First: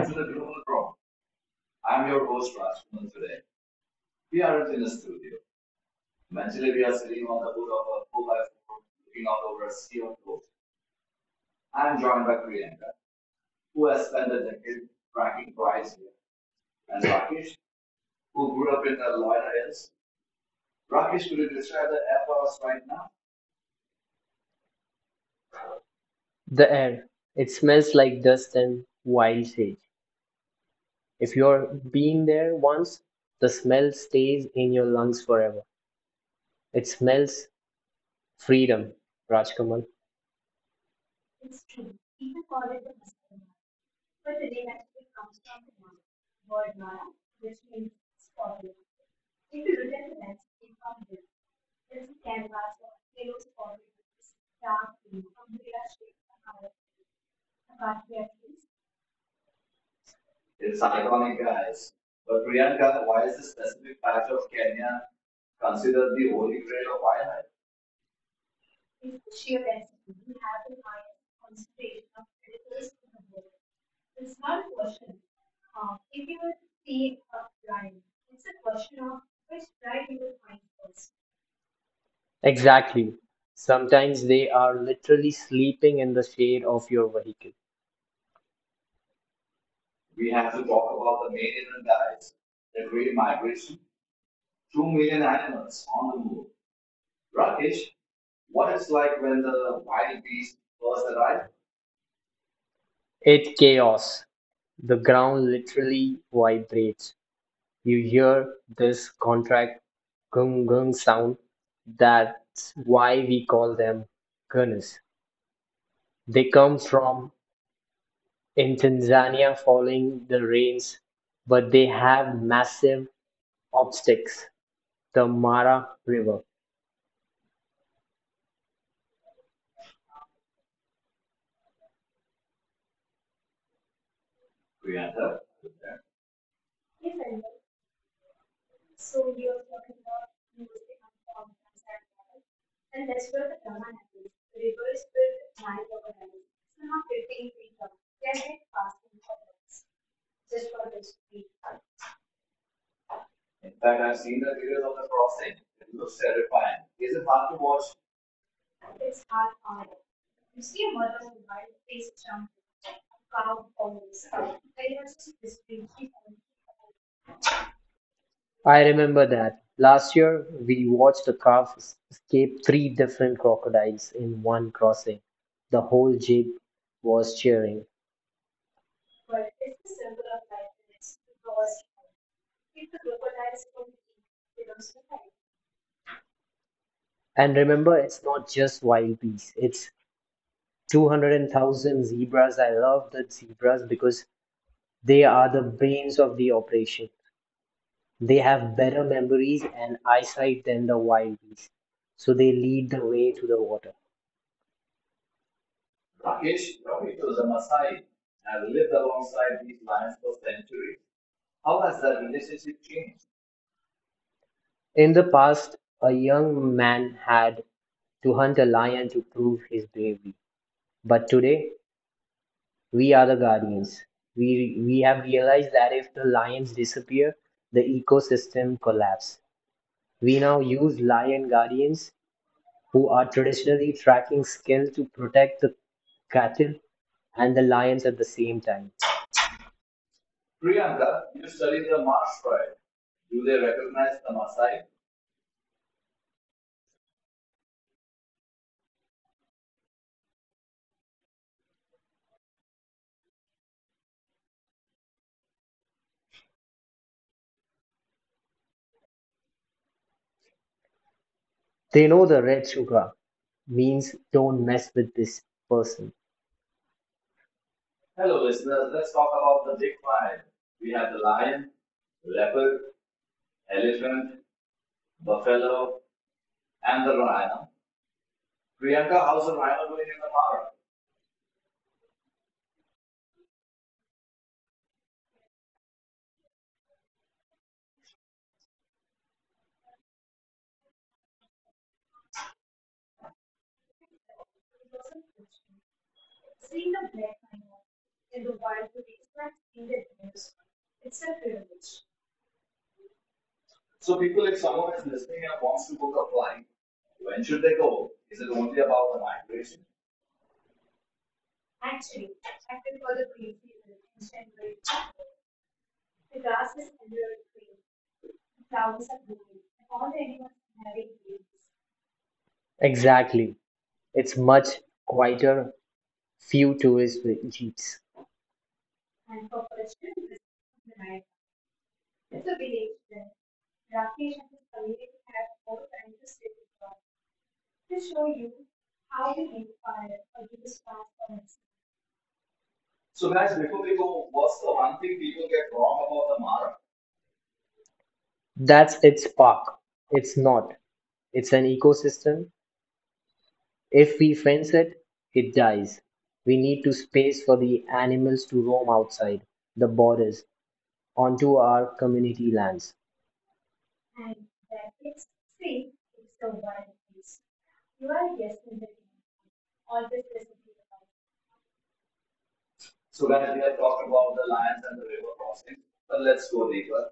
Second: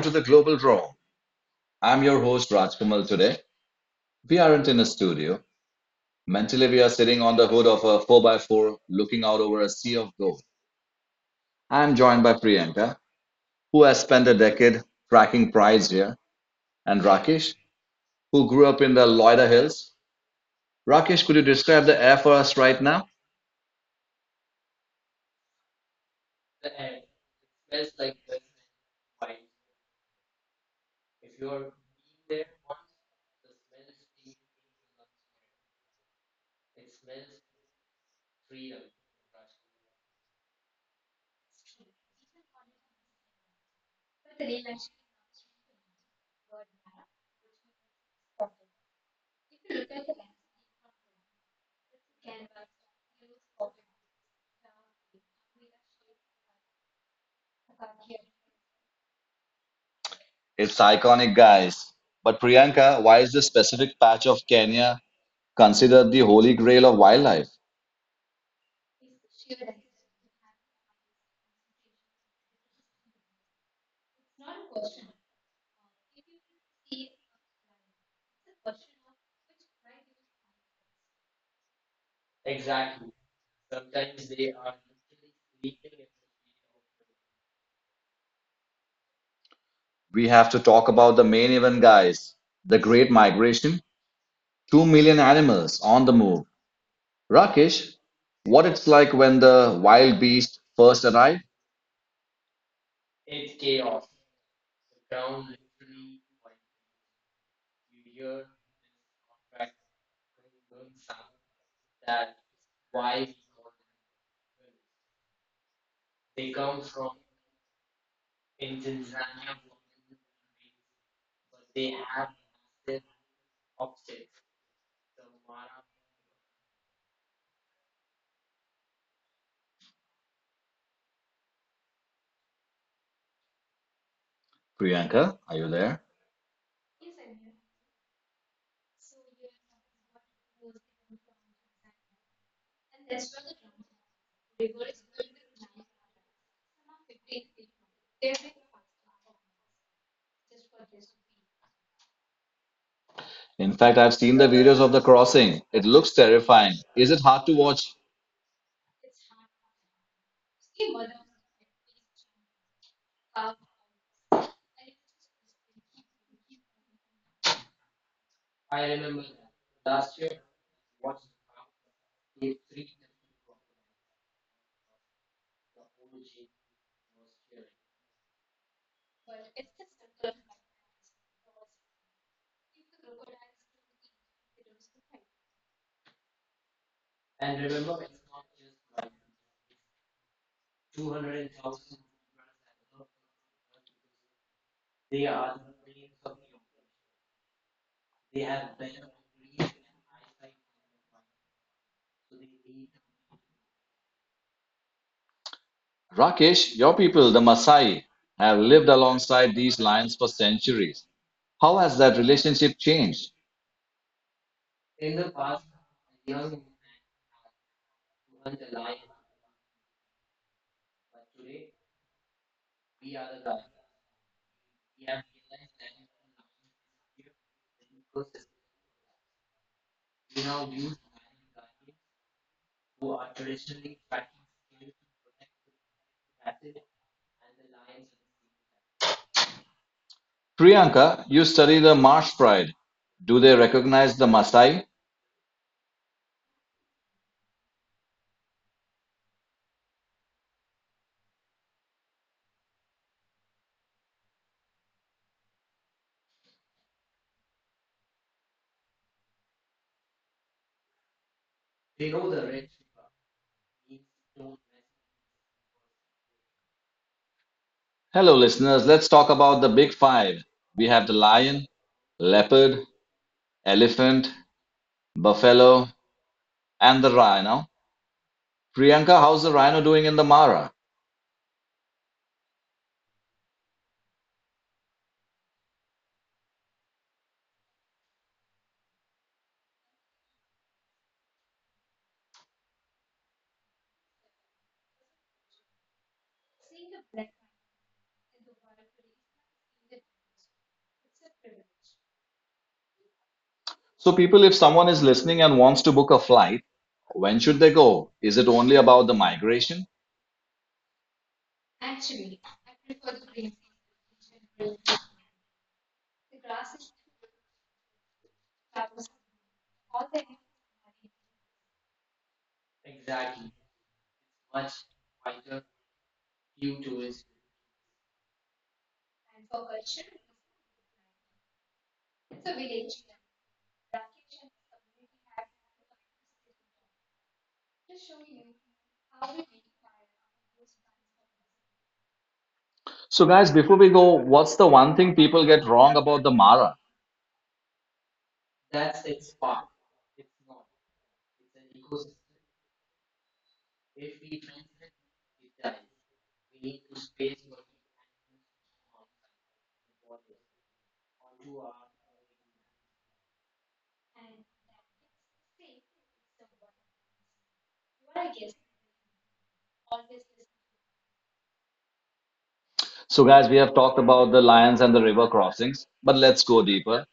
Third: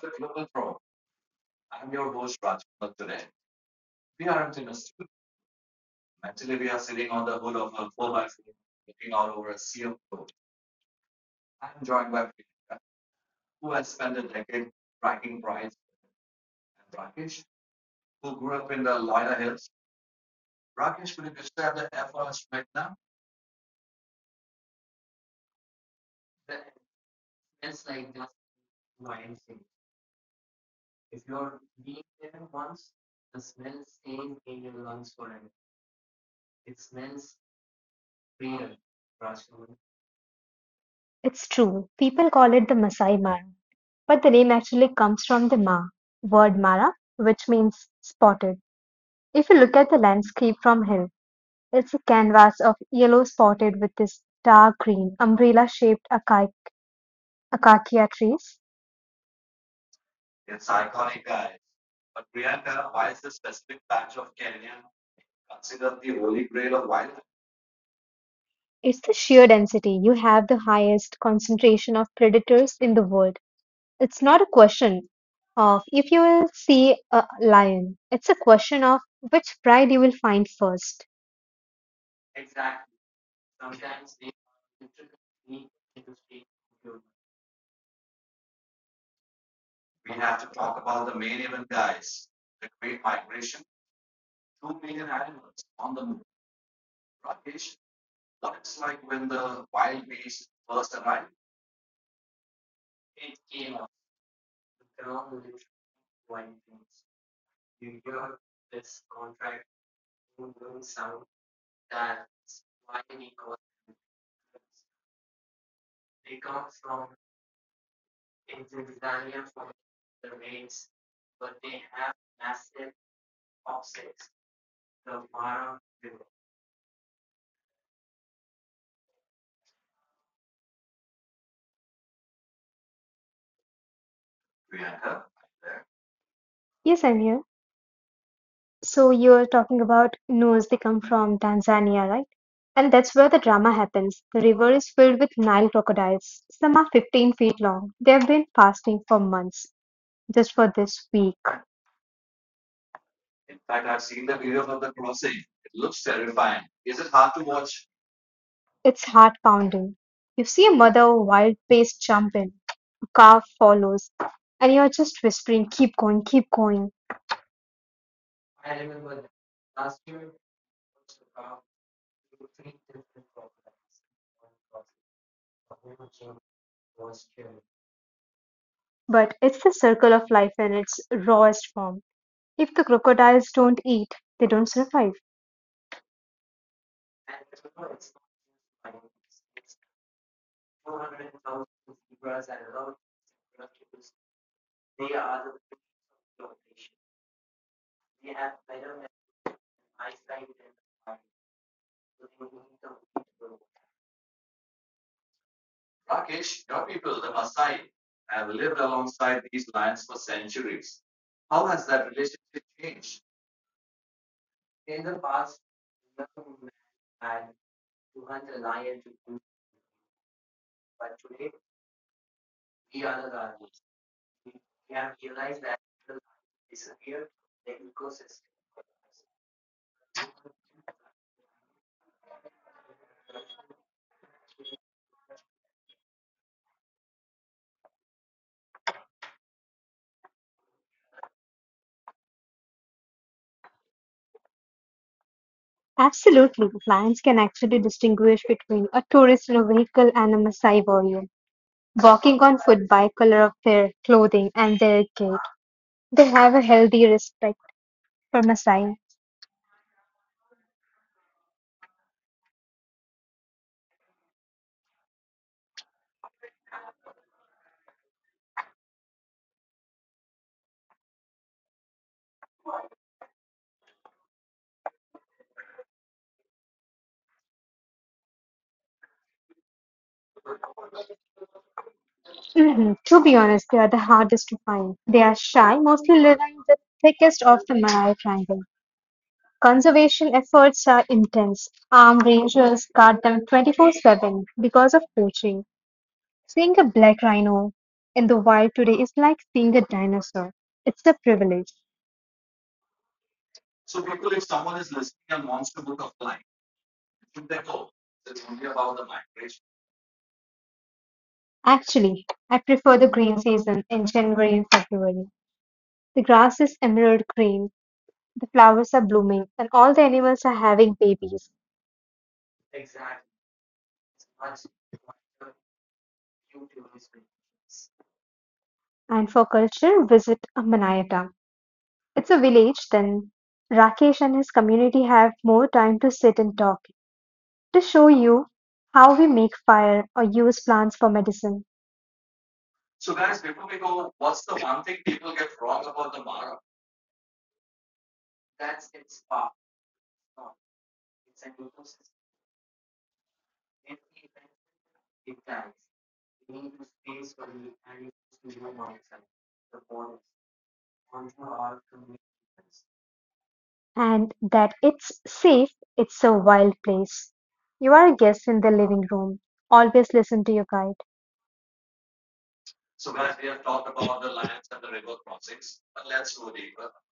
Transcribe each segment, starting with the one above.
to the Global Drone. I'm I'm your your host, host, Raj. Ryan. Today, we We aren't are in a in studio. Mentally, we are Jalebia's sitting on the hood of a 4 by 4 looking out over a sea of gold. I'm I'm joined John, by Priyanka, who who has has spent spent a decade tracking prides here, and and Rakesh, Rakesh, who who grew grew up up in in the the Lloyd Loida Hills. Hills. Rakesh, Rakesh, could could you you describe describe the the air air for for us us right right now? now? The air. It smells like dust and wild sage. If you're been there once, the smell stays in your lungs forever. It smells freedom, Rajkamal. It's true, people call it the Masai Mara, but the name actually comes from the Ma word Mara, which means spotted. If you look at the landscape from hill, it's a canvas of yellow spotted with this dark green umbrella-shaped acacia trees. It is It's iconic iconic, as. guys. But But Priyanka, Priyanka, why why is the is this specific specific patch of patch of Kenya Kenya considered considered the the holy holy grail grail of of wildlife? wildlife? It's the sheer density. You have the highest concentration of predators in the world. It's not a question of if you will see a lion. It's a question of which pride you will find first. Exactly. Sometimes they are literally sleeping in the shade of your vehicle. We We have to have to talk talk about the about main the main event event, that is guys, the the Great Great Migration. Migration. Two Two million million animals animals on the on the move. move. Rakesh, Rakesh, what what it's it's like like when when the the wild wild beasts first first arrived? arrive? It chaos. The ground literally vibrates. You hear this contract gung gung sound. That's why we call them gunners. They come from in Tanzania following the rains, but they have massive obstacles. The Mara River. Priyanka. Priyanka, are you there? Yes, I'm here. So you're talking about Nuers, they come from Tanzania, right? And that's where the drama happens. The river is filled with Nile crocodiles. Some are 15 feet long. They have been fasting for months, just for this week. In In fact, fact, I've I've seen the seen the videos videos of of. the crossing. It looks terrifying. Is it Is it hard hard to to watch watch? It's heart pounding. You see a mother wild beast jump in, a calf follows, and you're just whispering, keep going, keep going. I remember that. Last year, we watched a calf escape three different crocodiles in one crossing. The whole jeep was cheering. But it's the circle of life in its rawest form. If the crocodiles don't eat, they don't survive. And remember, it's not just wild beasts, it's 200,000 zebras. I love the zebras because they are the brains of the operation. They have better memories and eyesight than the wild beasts, so they lead the way to the water. Rakesh, your people, the Maasai, have lived alongside Alongside these these lions lions for for centuries. centuries. How How has has that that relationship relationship changed? changed? In the past, a young man had to hunt a lion to prove his bravery. But today, we are the guardians. We have realized that if the lions disappear, the ecosystem collapses. We now use lion guardians who are traditionally tracking skills to protect the cattle and the lions at the same time. Priyanka, Ranga, you study the the marsh Maasai? pride. Do Do they they recognize recognize the the Maasai? Maasai? Absolutely, lions can actually distinguish between a tourist in a vehicle and a Maasai warrior, walking on foot by color of their clothing and their gait. They have a healthy respect for Maasai. They know the red sugar means don't mess with this person. Hello, Hello, listeners. Let's talk about the about the big big five. five We have the lion, lion, leopard, leopard, elephant, buffalo, buffalo, and and the the rhino. rhino. Priyanka, Priyanka, how's how's the the rhino rhino doing doing in the in the Mara? Mara? Mhm. To be honest, they are the hardest to find. They are shy, mostly living in the thickest of the Malaya Triangle. Conservation efforts are intense. Armed rangers guard them 24/7 because of poaching. Seeing a black rhino in the wild today is like seeing a dinosaur. It's a privilege. So, So, people, people, if if someone someone is is listening listening and and wants wants to to book book a a flight, flight, when when should should they they go? go? Is Is it it only only about the migration? Actually, I prefer the green season in January and February. The grass is emerald green, the flowers are blooming, and all the animals are having babies. Exactly. It's much quieter, few tourist jeeps. And for culture, visit Manayata. It's a village, then Rakesh and his community have more time to sit and talk to show you how we make fire or use plants for medicine. So, So guys, guys, before before we we go, go, what's what's the the one one thing thing people people get get wrong wrong about the about the Mara? Mara? That's its park. It's not. It's an ecosystem. If we fence it, it dies. We need to space for the animals to roam outside the borders onto our community lands. And that it's safe, it's a wild place. You are a guest in the living room. Always listen to your guide. So, So guys, guys, we we have have talked talked about about the lions and the river crossings, but the let's go deeper. river.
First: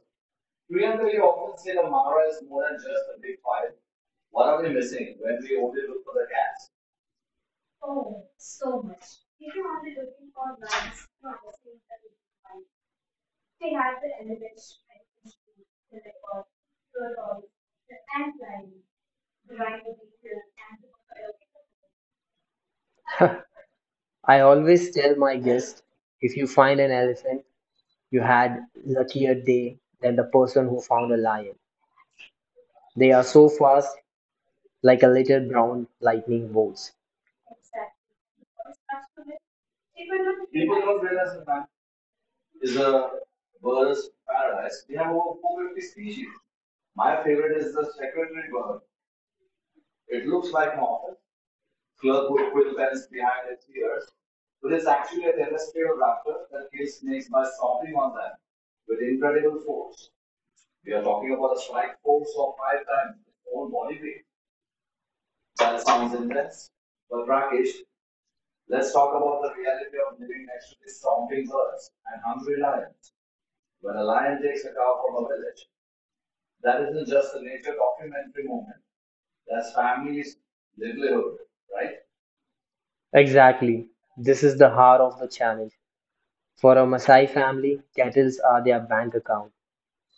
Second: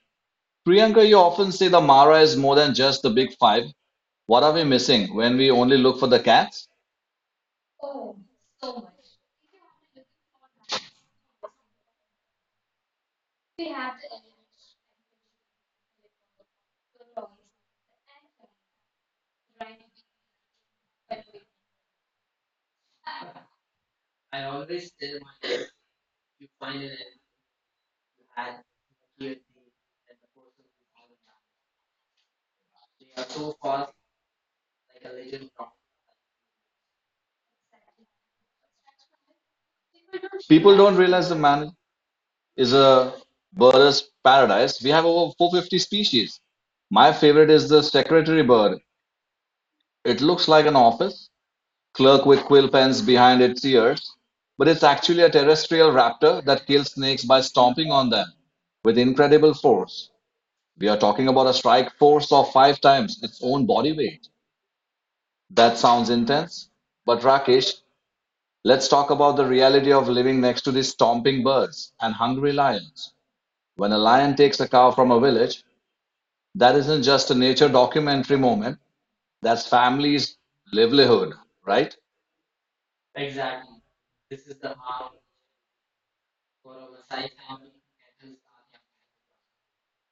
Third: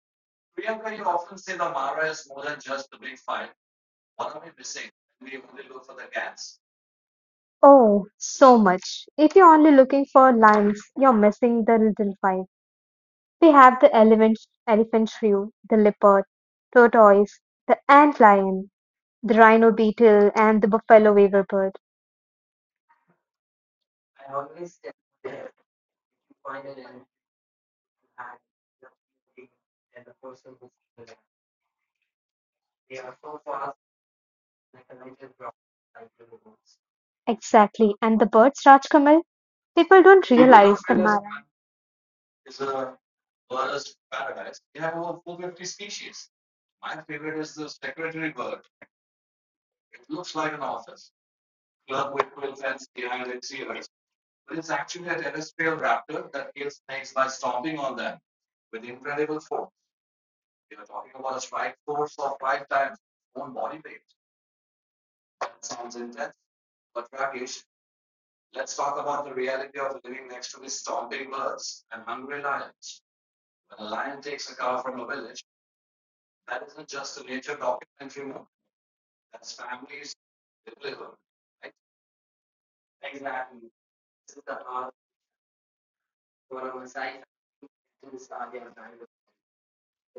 Priyanka, you often say the Mara is more than just the big five. What What are are we the mysteries missing when we we only only look look for for the the cats? cats? Oh, so much. If you're only looking for lions, you're missing the little five. We have the elephant shrew, the leopard, tortoise, the ant lion, the rhino beetle, and the buffalo weaver bird. I always tell my guests if you find an elephant, you had luckier day than the person who found a lion. They are so fast, like a little brown lightning bolts. Exactly. And the birds, Rajkamal, people don't People realize the don't matter. realize the man is Is a a bird's bird's paradise. paradise. We We have have over over 450 450 species. species. My My favorite favorite is is the the secretary secretary bird. bird. It It looks looks like like an a office clerk with quill pens behind its ears, but it's actually a terrestrial raptor raptor that kills snakes by stomping on on them that. with It's incredible incredible. force. We We are are talking talking about a strike force of for five five times times its its own own body body weight. weight. That sounds That's intense, but Rakesh, let's Let's talk talk about the about reality of the living next next to these is stomping stomping birds birds and and hungry hungry lions. lions. When When a a lion lion takes takes a a cow cow, from a village, that that isn't just a nature documentary moment, that's that's family, family's livelihood, right? right? Exactly. This is the heart of the challenge. For a Maasai family, cattle are their bank account.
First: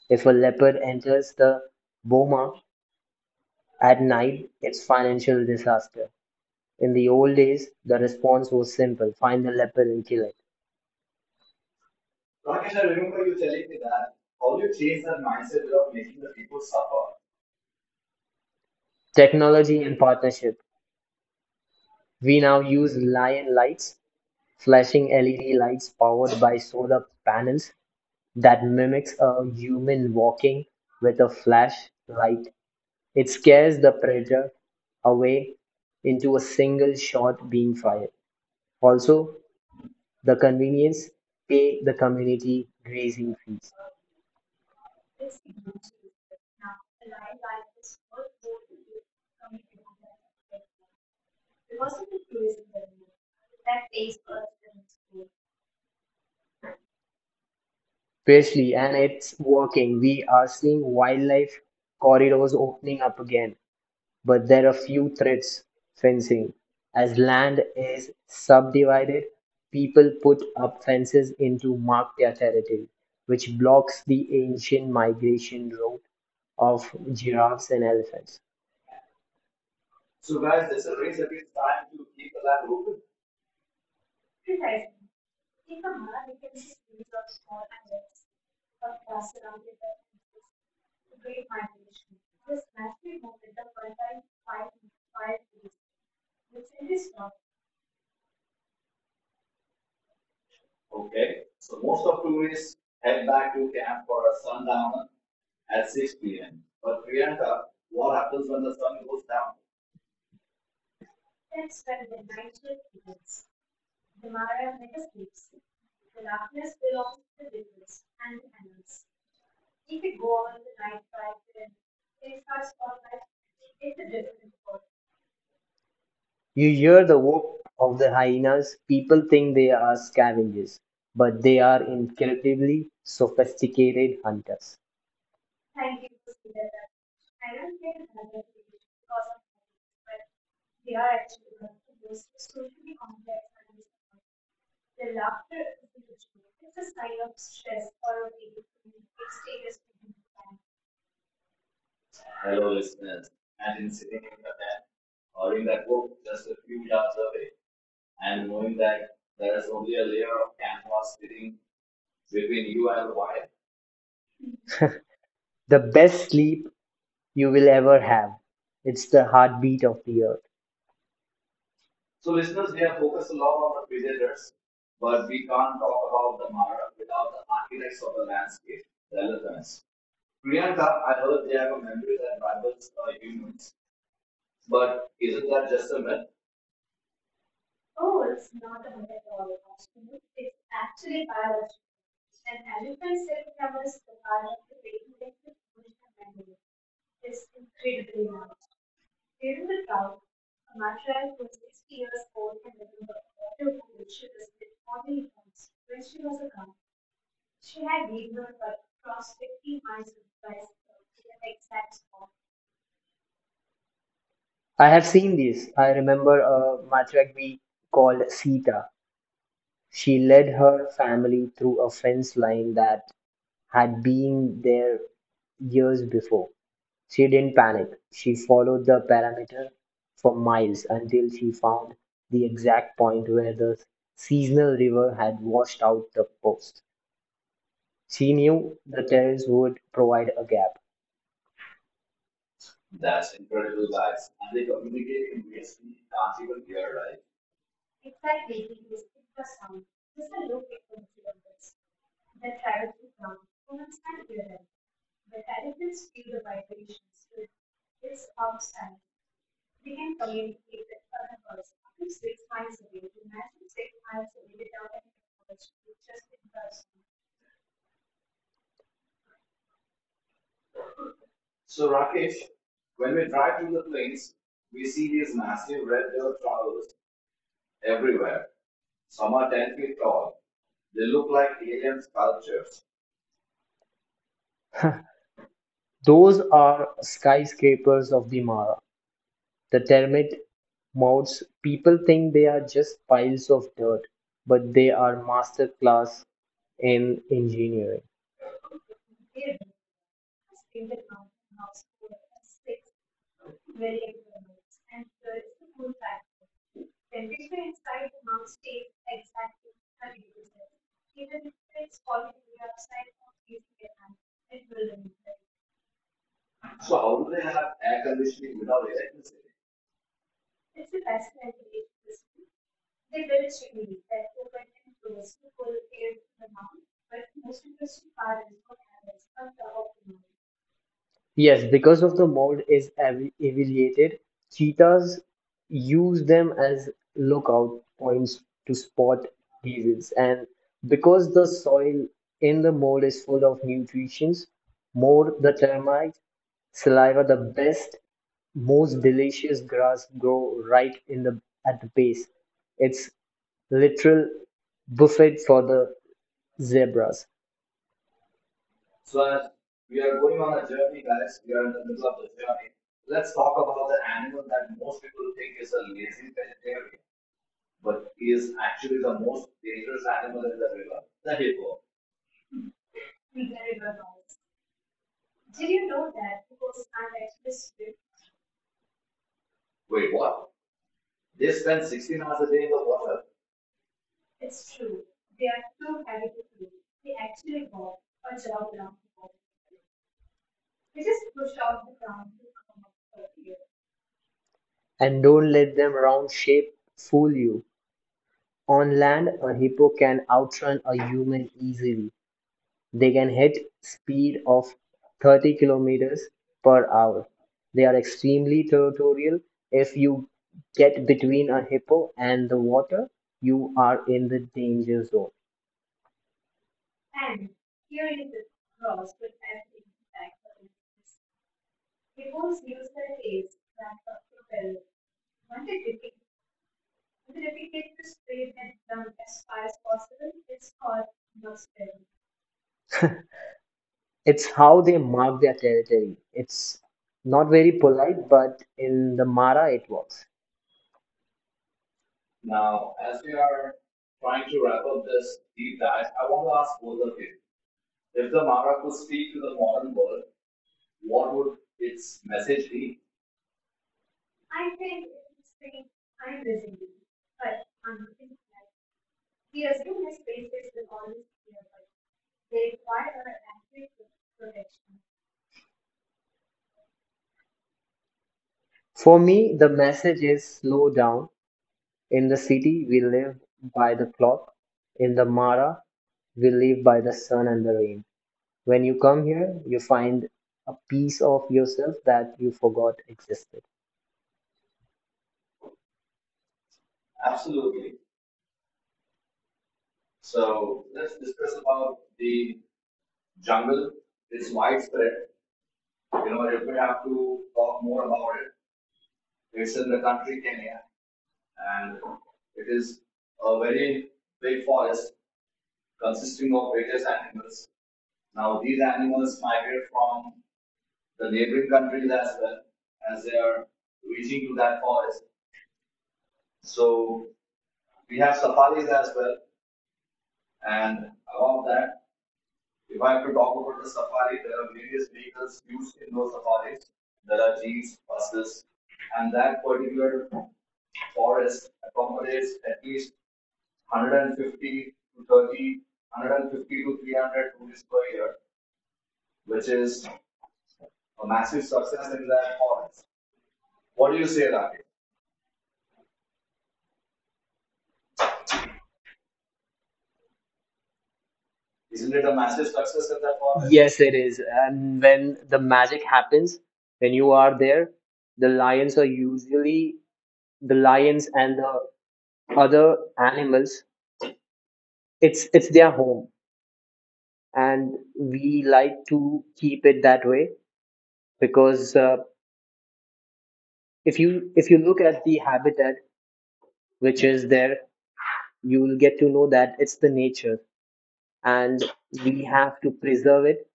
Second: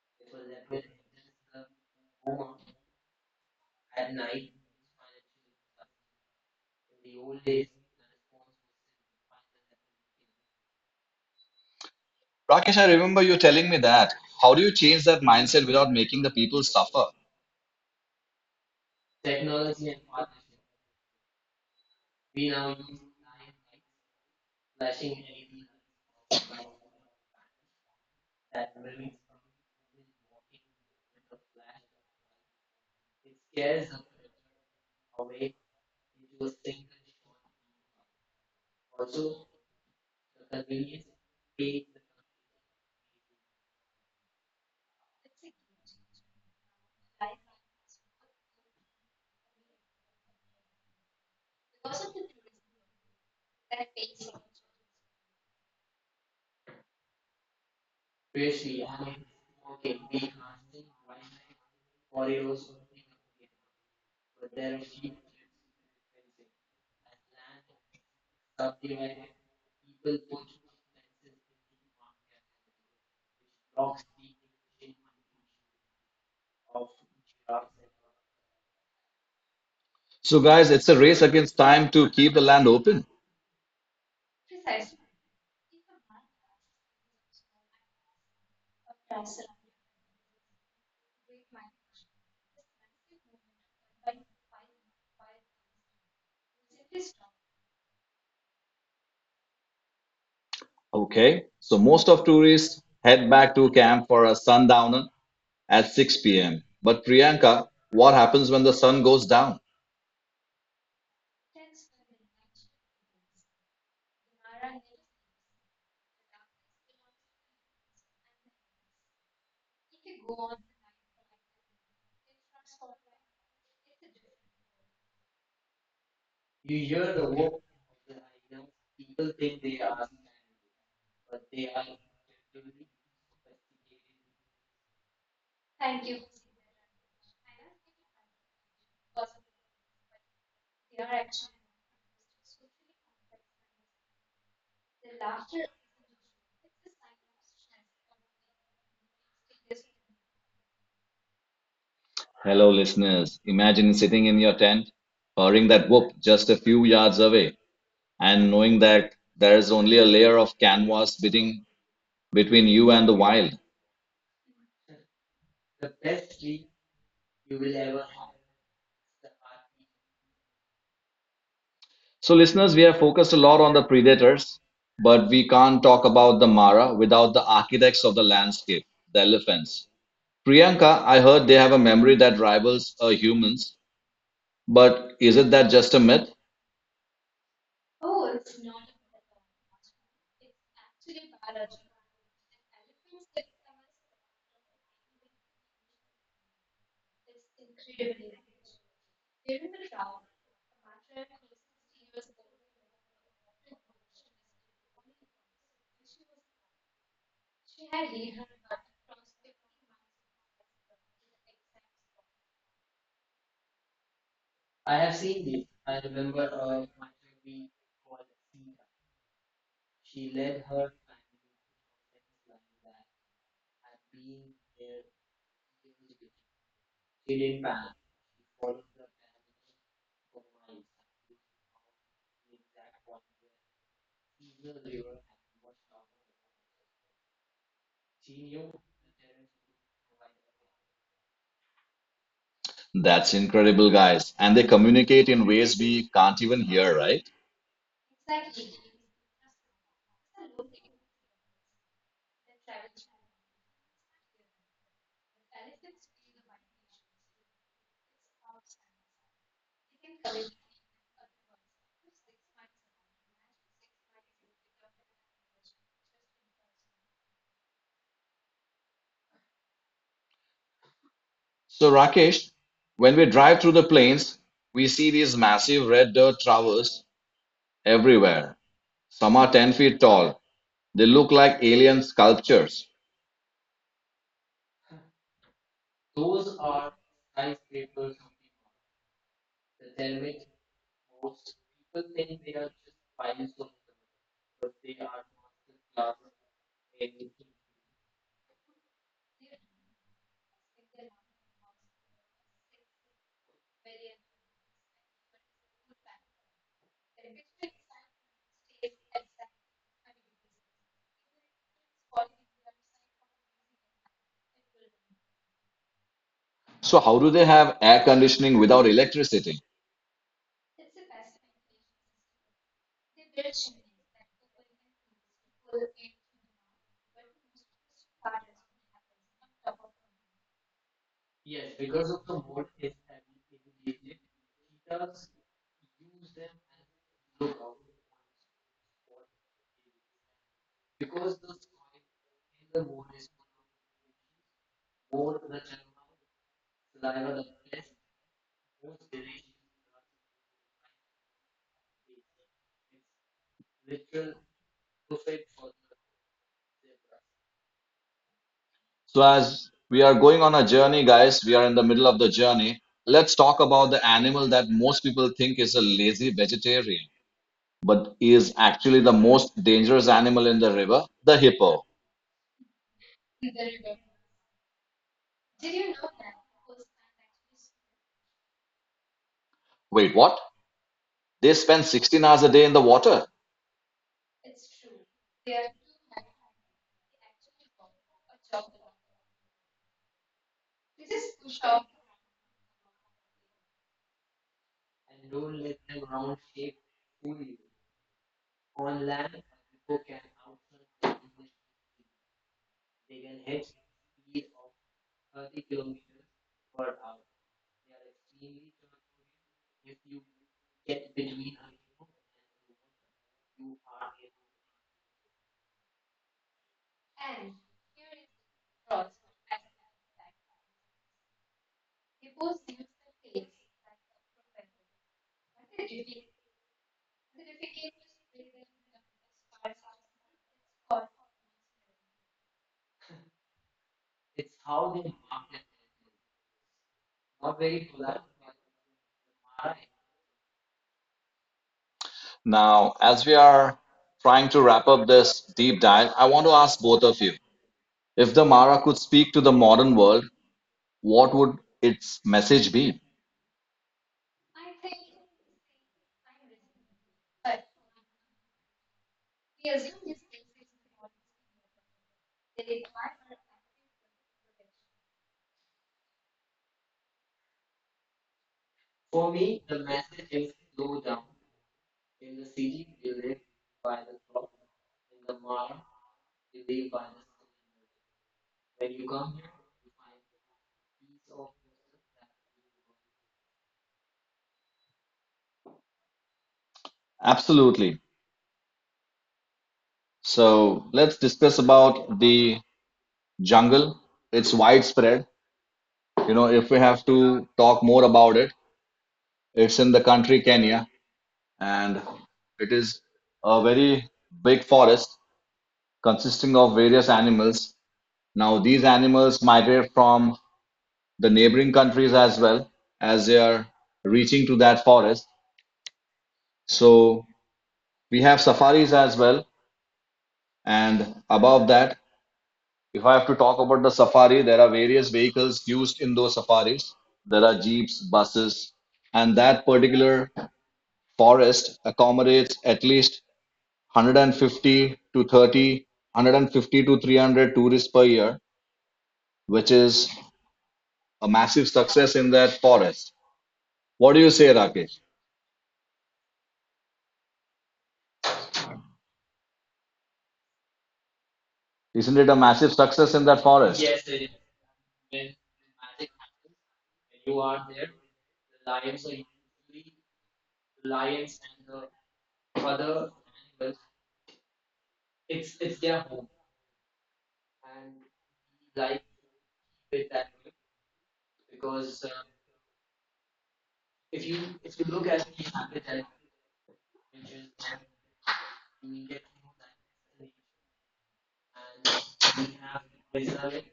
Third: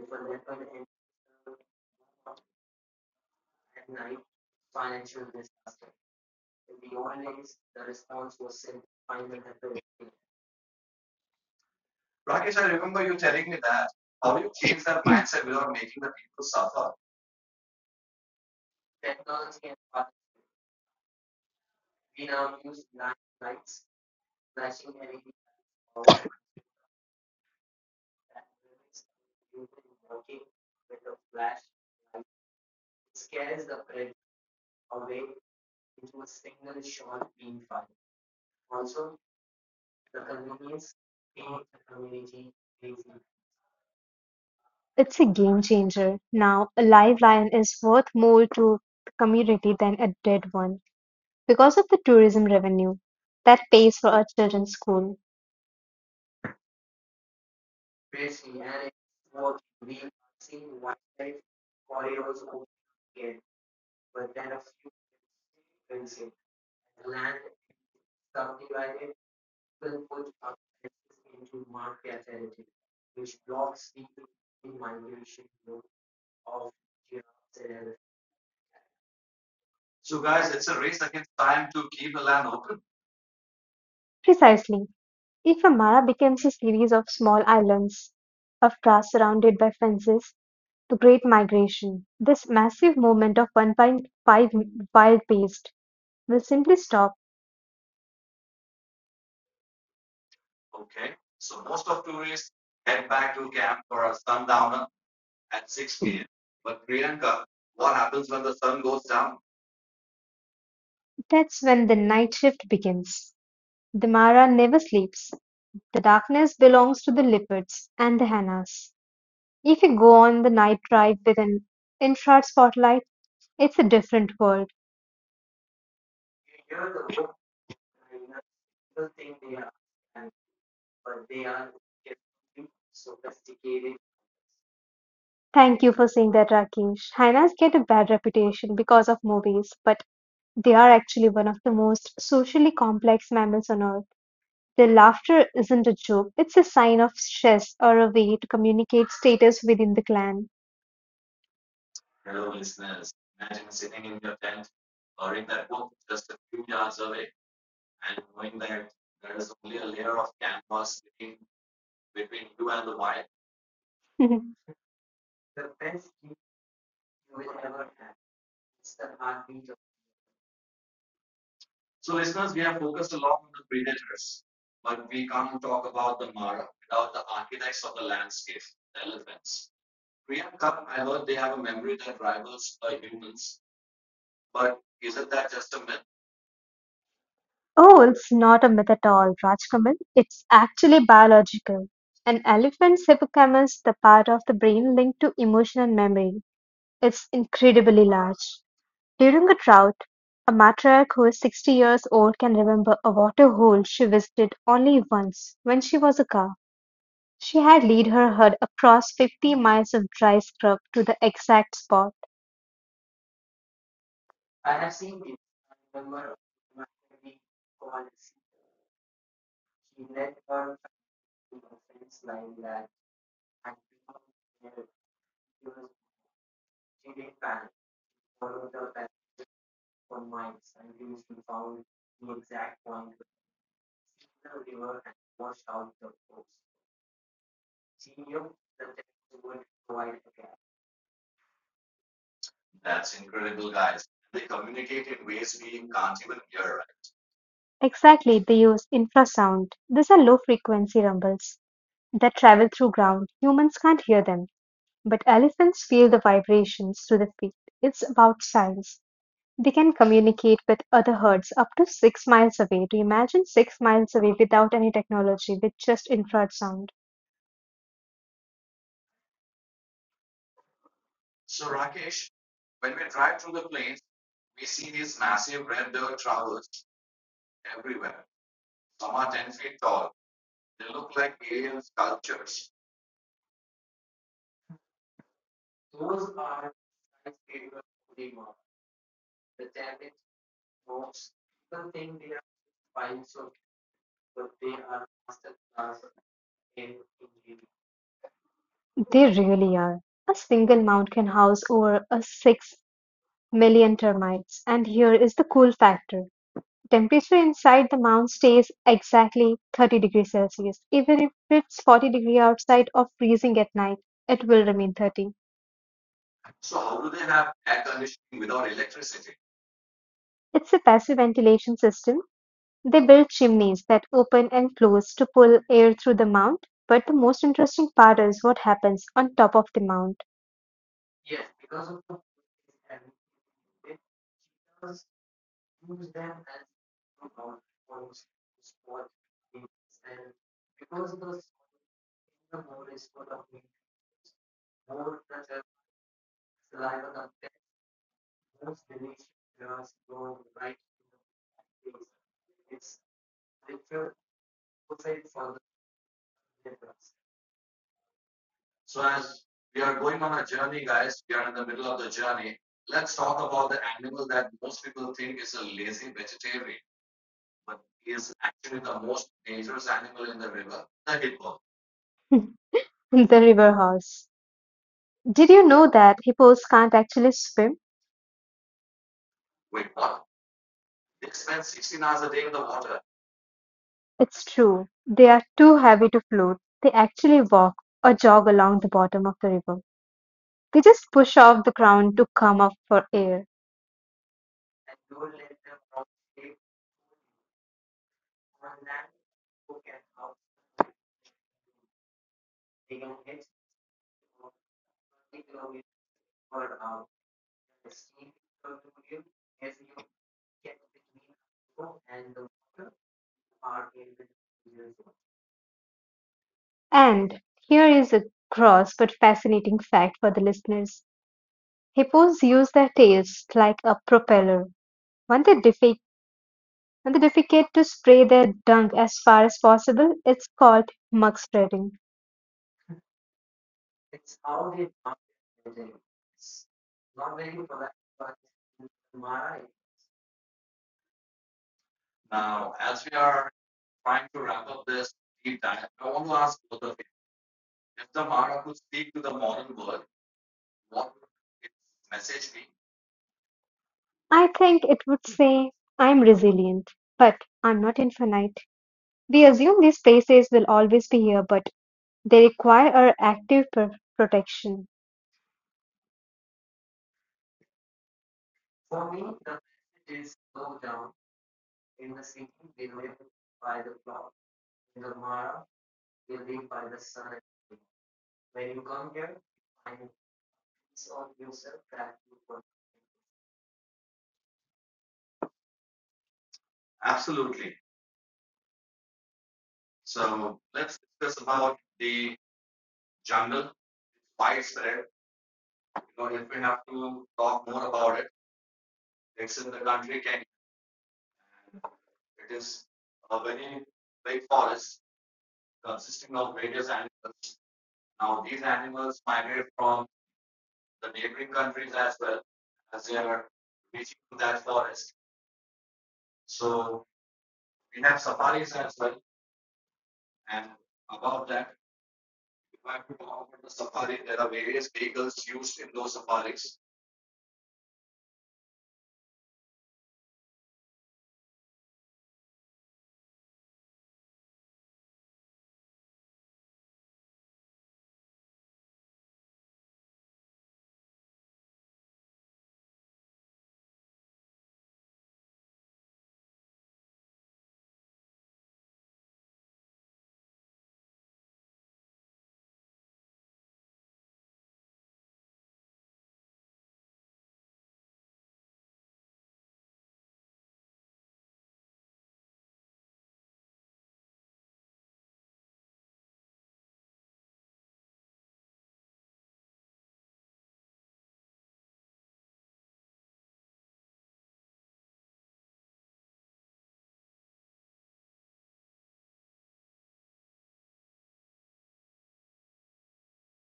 If a leopard enters the boma at night, it's financial disaster. In the old days, the response was simple: find the leopard and kill it. Rakesh, Companies I are doing it remember you telling me that. How do you change that mindset without Without making making the the people people suffer? suffer. Technology and partnership. We now use lion lights, flashing LED lights powered by solar panels that mimics a human walking with a flashlight. It scares the predator away into a single shot being fired. Also, the convenience pay the community grazing fees. It's a game changer. Now, a live lion is worth more to the community than a dead one because of the tourism revenue that pays for our children's school. Seriously, and it's working. We are seeing wildlife corridors opening up again. But there are few threats fencing. As land is subdivided, people put up fences into mark their territory, which blocks the ancient migration route of giraffes and elephants. So, guys, it's a race against time to keep the land open. Precisely. If a mara becomes a series of small islands of grass surrounded by fences, the Great Migration, this massive movement of 1.5 wild beasts, will simply stop. Okay, so most of tourists head back to camp for a sundowner at 6 p.m. But Priyanka, what happens when the sun goes down? That's when the night shift begins. The mara never sleeps. The darkness belongs to the leopards and the hyenas. If you go on the night drive with an infrared spotlight, it's a different world. You hear the whoop of the hyenas, people think they are scavengers, but they are incredibly sophisticated hunters. Thank you for saying that, Rakesh. Hyenas get a bad reputation because of movies, but they are actually one of the most socially complex mammals on Earth. Their laughter isn't a joke, it's a sign of stress or a way to communicate status within the clan. Hello, Hello, listeners. listeners. Imagine sitting in your tent, hearing that whoop just a few We are yards away, and knowing saying that that there there is is only only a a layer layer of of canvas canvas sitting between between you you and the and the wild. wild. The best sleep you will ever have. It's the heartbeat of the earth. So, So, listeners, we listeners have I focused a focus a lot lot on the on the predators, predators, but but we we can't can't talk about the Mara without the architects of the the landscape, landscape. the elephants. Priyanka, Priyanka, I heard they have a memory that rivals humans, but but isn't that just a myth? Oh, it's not a myth at all, Rajkamal. It's actually biological. An elephant's hippocampus, the part of the brain linked to emotion and memory, it's incredibly large. During a drought, a matriarch who is 60 years old can remember a waterhole she visited only once, when she was a cow. She had lead her herd across 50 miles of dry scrub to the exact spot. I have seen this. I remember a matriarch called Sita. She led her family through a fence line that had been there years before. She didn't panic. She followed the parameter for miles until she found the exact point where the seasonal river had washed out the post. She knew the terrace would provide a gap. That's That's in incredible, life. guys. And they It communicate in is ways immensely we can't even tangible hear, here, right? right? Exactly, they use infrasound. These are low-frequency rumbles that travel through ground. Humans can't hear them, but elephants feel the vibrations through the feet. It's about science. They can communicate with other herds up to 6 miles away. Do you imagine 6 miles away without any technology, with just infrared sound? So, So Rakesh Rakesh, when we drive through the plains, is we see these serious massive red dirt numbers towers everywhere. everywhere. Some are 10 feet It tall. all. They look Look like like alien sculptures. Those are skyscrapers of the Mara, the termite mounds. People think they are just piles of dirt, but they are masterclass in engineering. They really are. A single mound can house over a 6 million termites. And here is the cool factor. Temperature inside the mound stays exactly 30 degrees Celsius. Even if it's 40 degrees outside or freezing at night, it will remain 30. So, how do So they have air conditioning without electricity? It's a passive ventilation system. They build chimneys that open and close to pull air through the mound, but the most interesting part is what happens on top of the mound. yes, because of the mold is aviated, cheetahs use them as lookout points to spot gazelles. And because the soil in the mold is full of nutrients, more the termites, saliva, the best, most delicious grass grow right in the at the base. It's literal buffet for the zebras. So, So, as we are going on a journey, guys, we are in the middle of the journey. Let's talk about the all animal that most people think is a lazy vegetarian, of but that is is actually the most dangerous animal in the river, the hippo. The river horse. Did you know that hippos can't actually swim? Wait, Wait, what? what? They They spend spend six. 16 hours a day in the water. It's true. They are too heavy to float. They actually walk or jog along the bottom of the river. They just push off the ground to come up for air. And don't let them round shape fool you. On land, a hippo can outrun a human easily. They can hit speed of 30 kilometers per hour. They are extremely territorial. If you get between a hippo and the water, you are in the danger zone. And here is a gross but fascinating fact for the listeners. Hippos use their tails like a propeller. When they defecate, and they defecate to spray their dung as far as possible, it's called mug spreading. It's how they mark their territory. It's not very polite, but in the Mara it works. Now, Now, as we are trying trying to You to wrap up this deep want dive, I want to ask to both of you, if the Mara could speak to the modern world, what what would would its its message message be? be? I think it would say, I'm resilient, but I'm not infinite. We assume these places will always be here, but they require our active protection. For me, the message is slow down. In the city, we live by the clock. In the Mara, we live by the sun and the rain. When you come here, you find a piece of yourself that you forgot existed. Absolutely. Absolutely. So So the let's discuss about the jungle jungle. is It's widespread. widespread. You You know, know, if if it we have happens, to talk more about it, it's it's in in the the country country Kenya, and and it it's is a a very very big big forest consisting consisting of of various animals. Now Now, these these animals, animals migrate from the the neighboring neighboring countries countries as as well, well as as they they are are reaching reaching to to that that forest. forest. So So we we have have safaris safaris as as well. well. And And above above that, that, if if I I have have to to talk talk about about the the safari, safari, there there are are various various vehicles vehicles used used in in those those safaris. safaris. There There are are jeeps, forests, buses, and and that that particular forest forest accommodates at least 150 to 30, 150 to 300 tourists per year, with which is a a massive massive success in that forest. What do forest you say, Rakesh? Isn't Isn't it it a a massive massive success success at in that that point? forest? Yes, it is. And when the magic happens, when you are there, the lions are usually the lions and the other animals. It's their home, and we like to keep it that way because if you look at the habitat which is there, you will get to know that it's the nature, and we have to preserve it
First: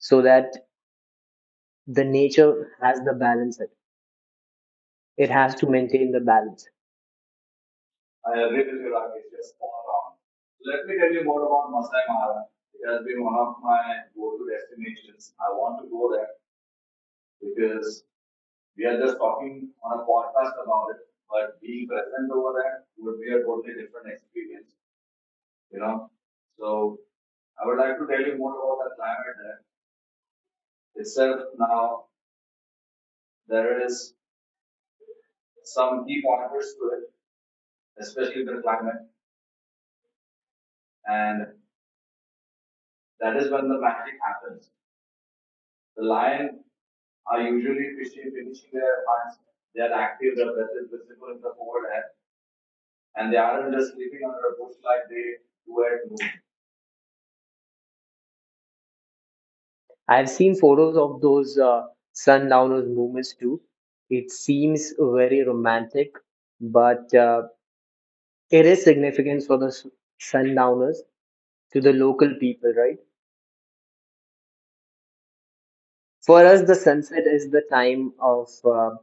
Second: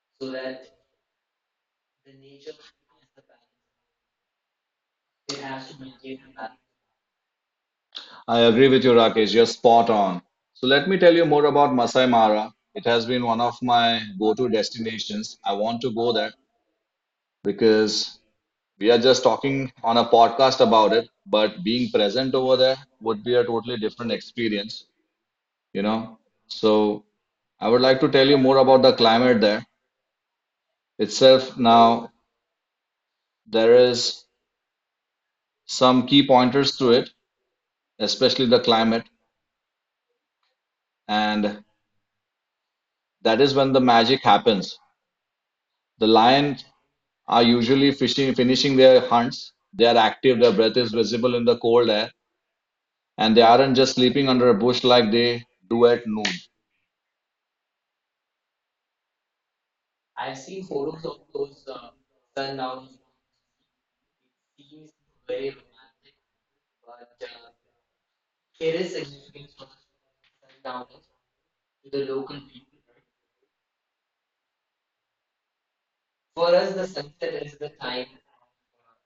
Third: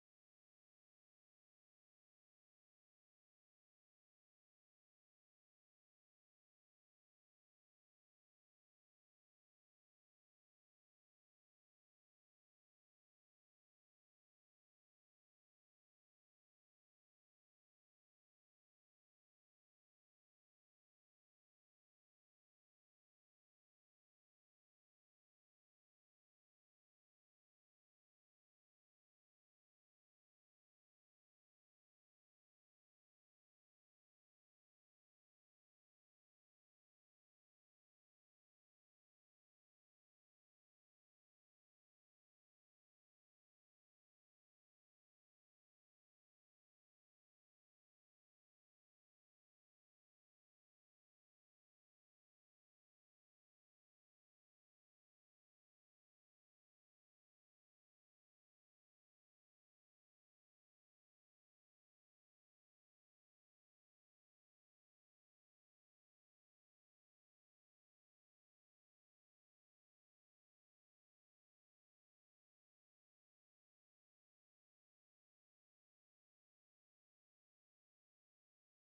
so that the nature has the balance It has to maintain the balance. I I agree agree with with you, you, Rakesh. Rakesh. You're Just spot spot on. on. So Let let me me tell tell you you more more about about Masai Mara. It has been being one one of of my my go-to nations. destinations. I I want want to to go go there. there because We we are are just just talking talking on a on a podcast podcast about about it, it. but being present over there would be We a are totally totally, different experienced, experience. you you know. know. So So I I would would like like to to tell you more about the climate highlight there that itself itself. now Now, there there is is some some key key pointers pointers to to it, it, especially especially the the climate, climate, and and that that is is when when the the magic magic happens. happens. The The lights lions are are usually usually finishing their hunts. They are active, their breath is visible in the cold air, and and they they aren't aren't just just sleeping under a bush like they do at noon. I've seen photos of those sundowners movements too. It seems very romantic, but it is significant for the sundowners to the local people, right? For us, the sunset is the time of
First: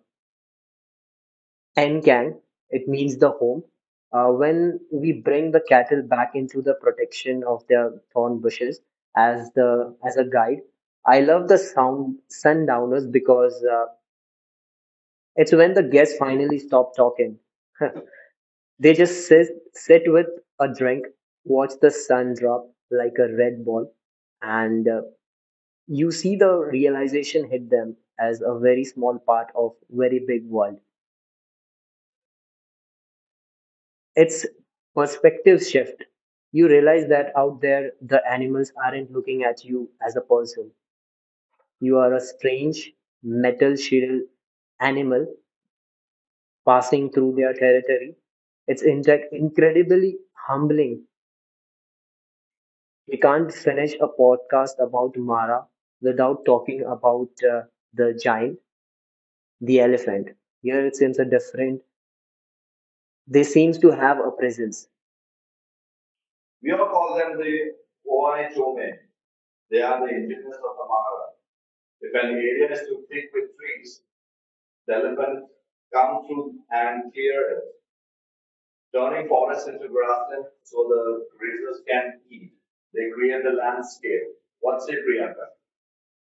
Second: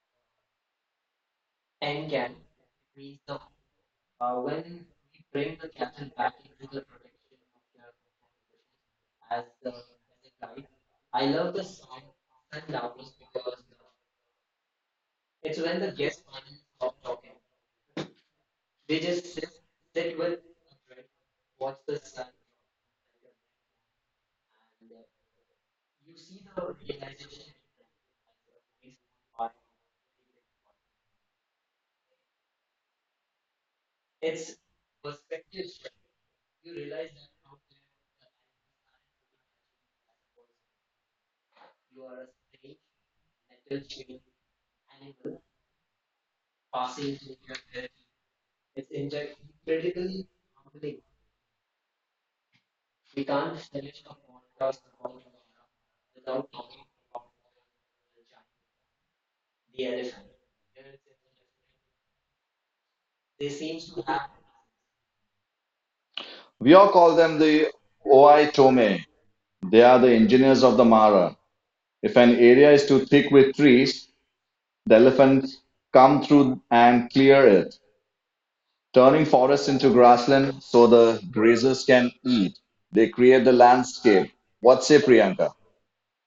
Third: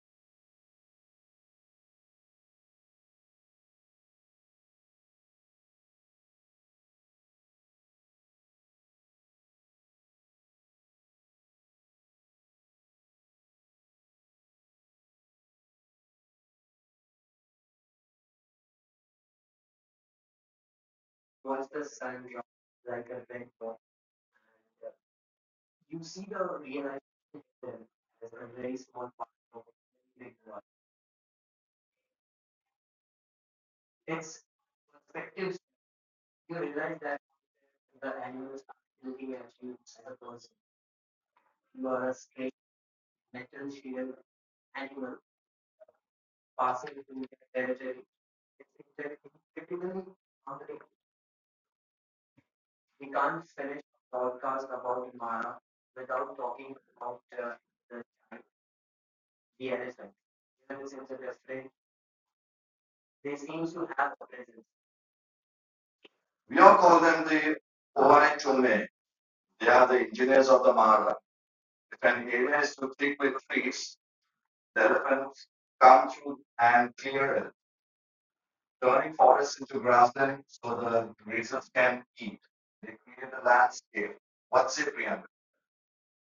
Nkang. It means the home. When we bring the cattle back into the protection of their thorn bushes as the as a guide, I love the sound sundowners because it's when the guests finally stop talking They just sit with a drink, watch the sun drop like a red ball, and you see the realization hit them as a very small part of very big world. It's perspective shift. You realize that out there, the animals aren't looking at you as a person. You are a strange metal shield animal passing through their territory. It's incredibly humbling We can't finish a podcast about Mara without talking about the giant, the elephant. Here it seems a different, they seems to have a presence. We We all all call call them them the the Oai overnight show Tome. They are the engineers of the Mara. If an area is too thick with trees, the elephants come through come and and clear it, turning join forests forest into grassland so so the the creatures grazers can can eat. They create hear the the landscape landscape. What say, reactor. Priyanka?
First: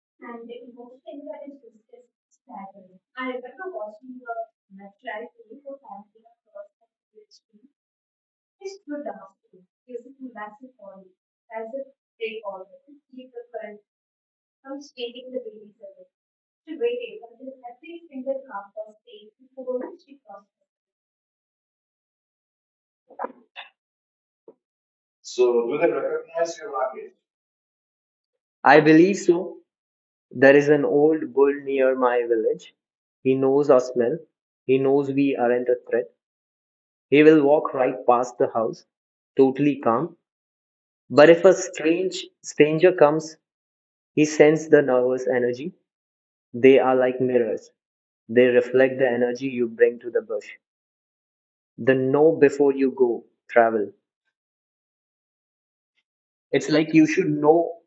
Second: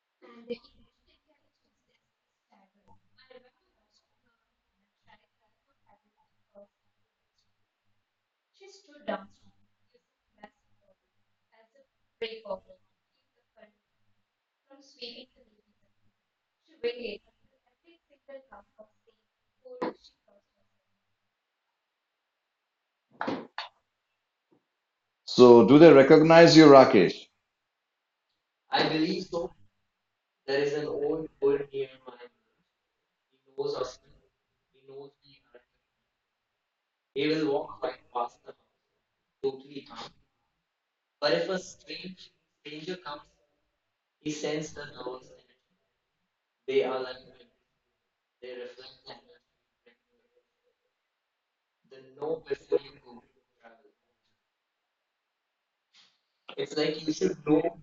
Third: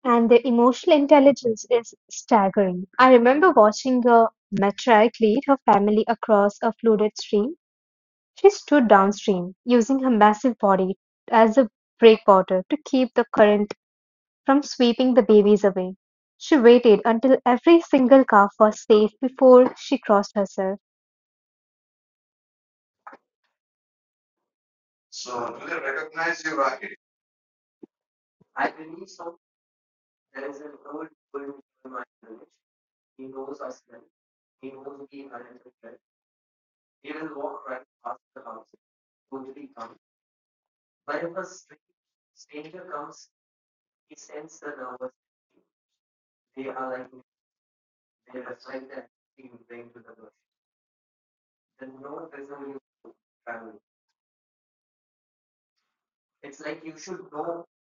And their emotional intelligence is staggering. I remember watching a matriarch lead her family across a flooded stream. She stood downstream, using her massive body as a breakwater to keep the current from sweeping the babies away. She waited until every single calf was safe before she crossed herself. So, So do they recognize you, Rakesh? I believe so. There is an old bull near my village. He knows our smell. He knows we aren't a threat. He will walk right past the house, totally calm. But if a strange stranger comes, he sends the nervous energy. They are like mirrors. They reflect the energy you bring to the bush. The know before you go travel. It's like you should know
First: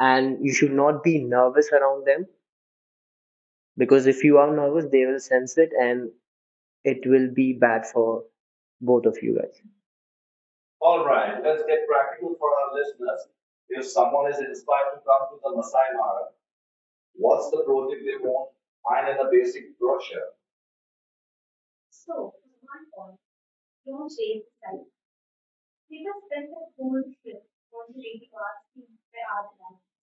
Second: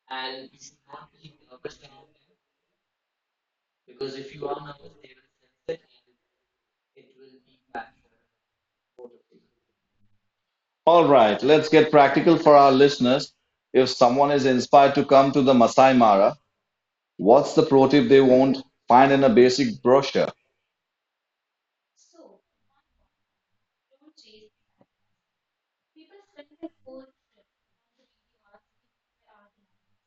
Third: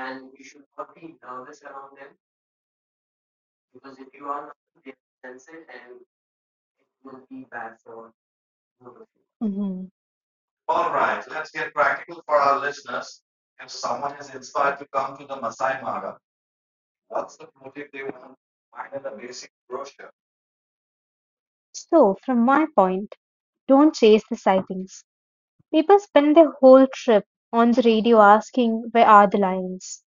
and you should not be nervous around them because if you are nervous, they will sense it and it will be bad for both of you guys. Mhm. All All right, right, let's let's get get practical for our listeners. practical. If If someone someone is is inspired to inspired to come come to to the the Masai Masai Mara, Mara, what's what's the the pro tip project? they won't find in a basic brochure? So, from my point, don't chase the sightings. People spend their whole trip on the radio asking, where are the lions?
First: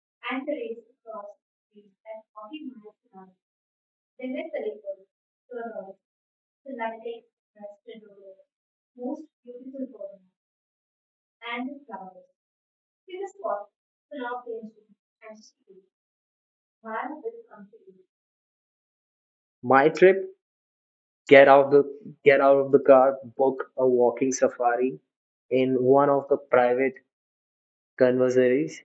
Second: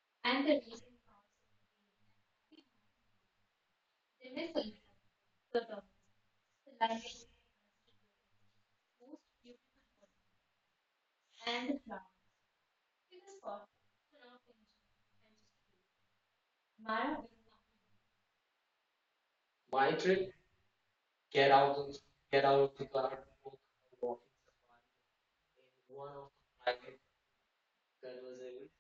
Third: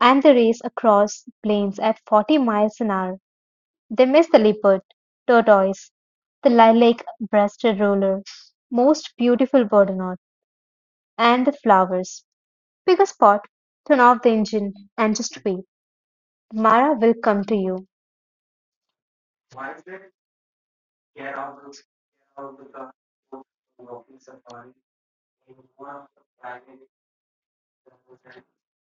And they race across plains at 40 miles an hour. They miss the leopard, tortoise, the lilac breasted roller, most beautiful bird on earth, and the flowers. Pick a spot, turn off the engine, and just wait. Mara will come to you. My trip: get out the get out of the car, book a walking safari in one of the private conversaries.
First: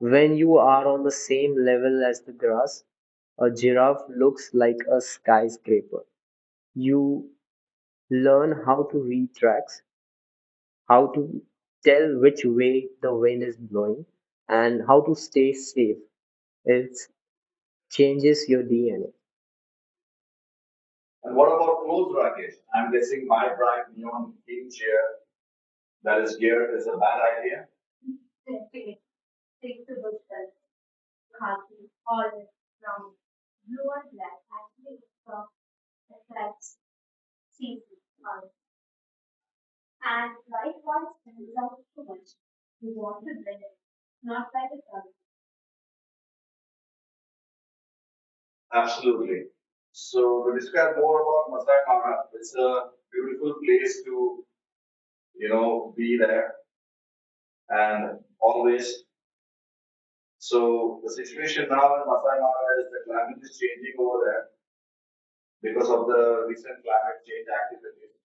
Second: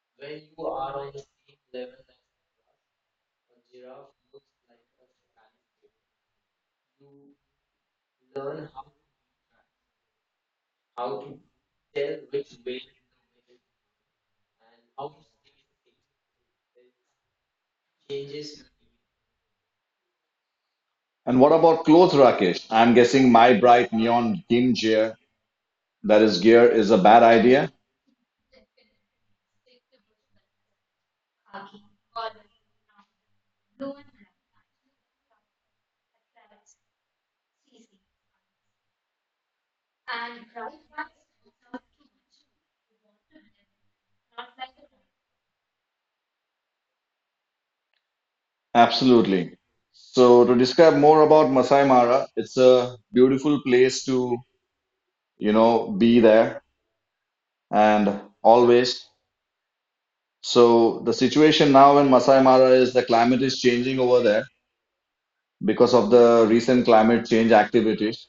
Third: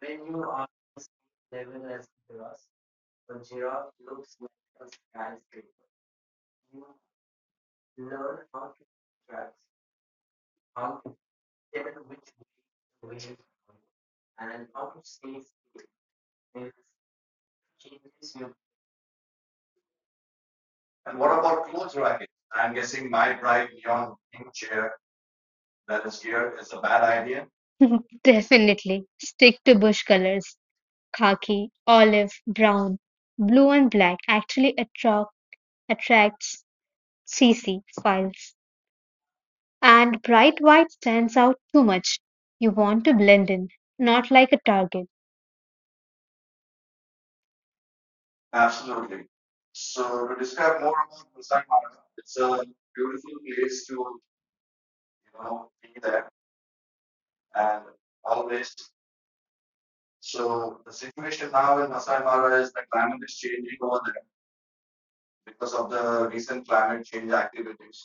When you are on the same level as the grass, a giraffe looks like a skyscraper. You learn how to read tracks, how to tell which way the wind is blowing, and how to stay safe. It changes your DNA. And And what what about about clothes, clothes, Rakesh? Rakesh? I'm I'm guessing guessing my my bright bright neon neon pink chair gimjir, that that is is gear, here is is a a bad bad idea. idea? Definitely. Stick to bush colors. Khaki, olive, brown, blue, and black attracts CC files. And bright white stands out too much. You want to blend in, not like a target. Absolutely. So So to describe more about it's Masai like a Mara, it's a beautiful beautiful place place to, to, you you know, know, be there and and always. always. So So the the situation situation now now in in Masai Masai Mara Mara is is the the climate climate is is changing changing over over there there because because of of the the recent recent climate climate change change activities. activities.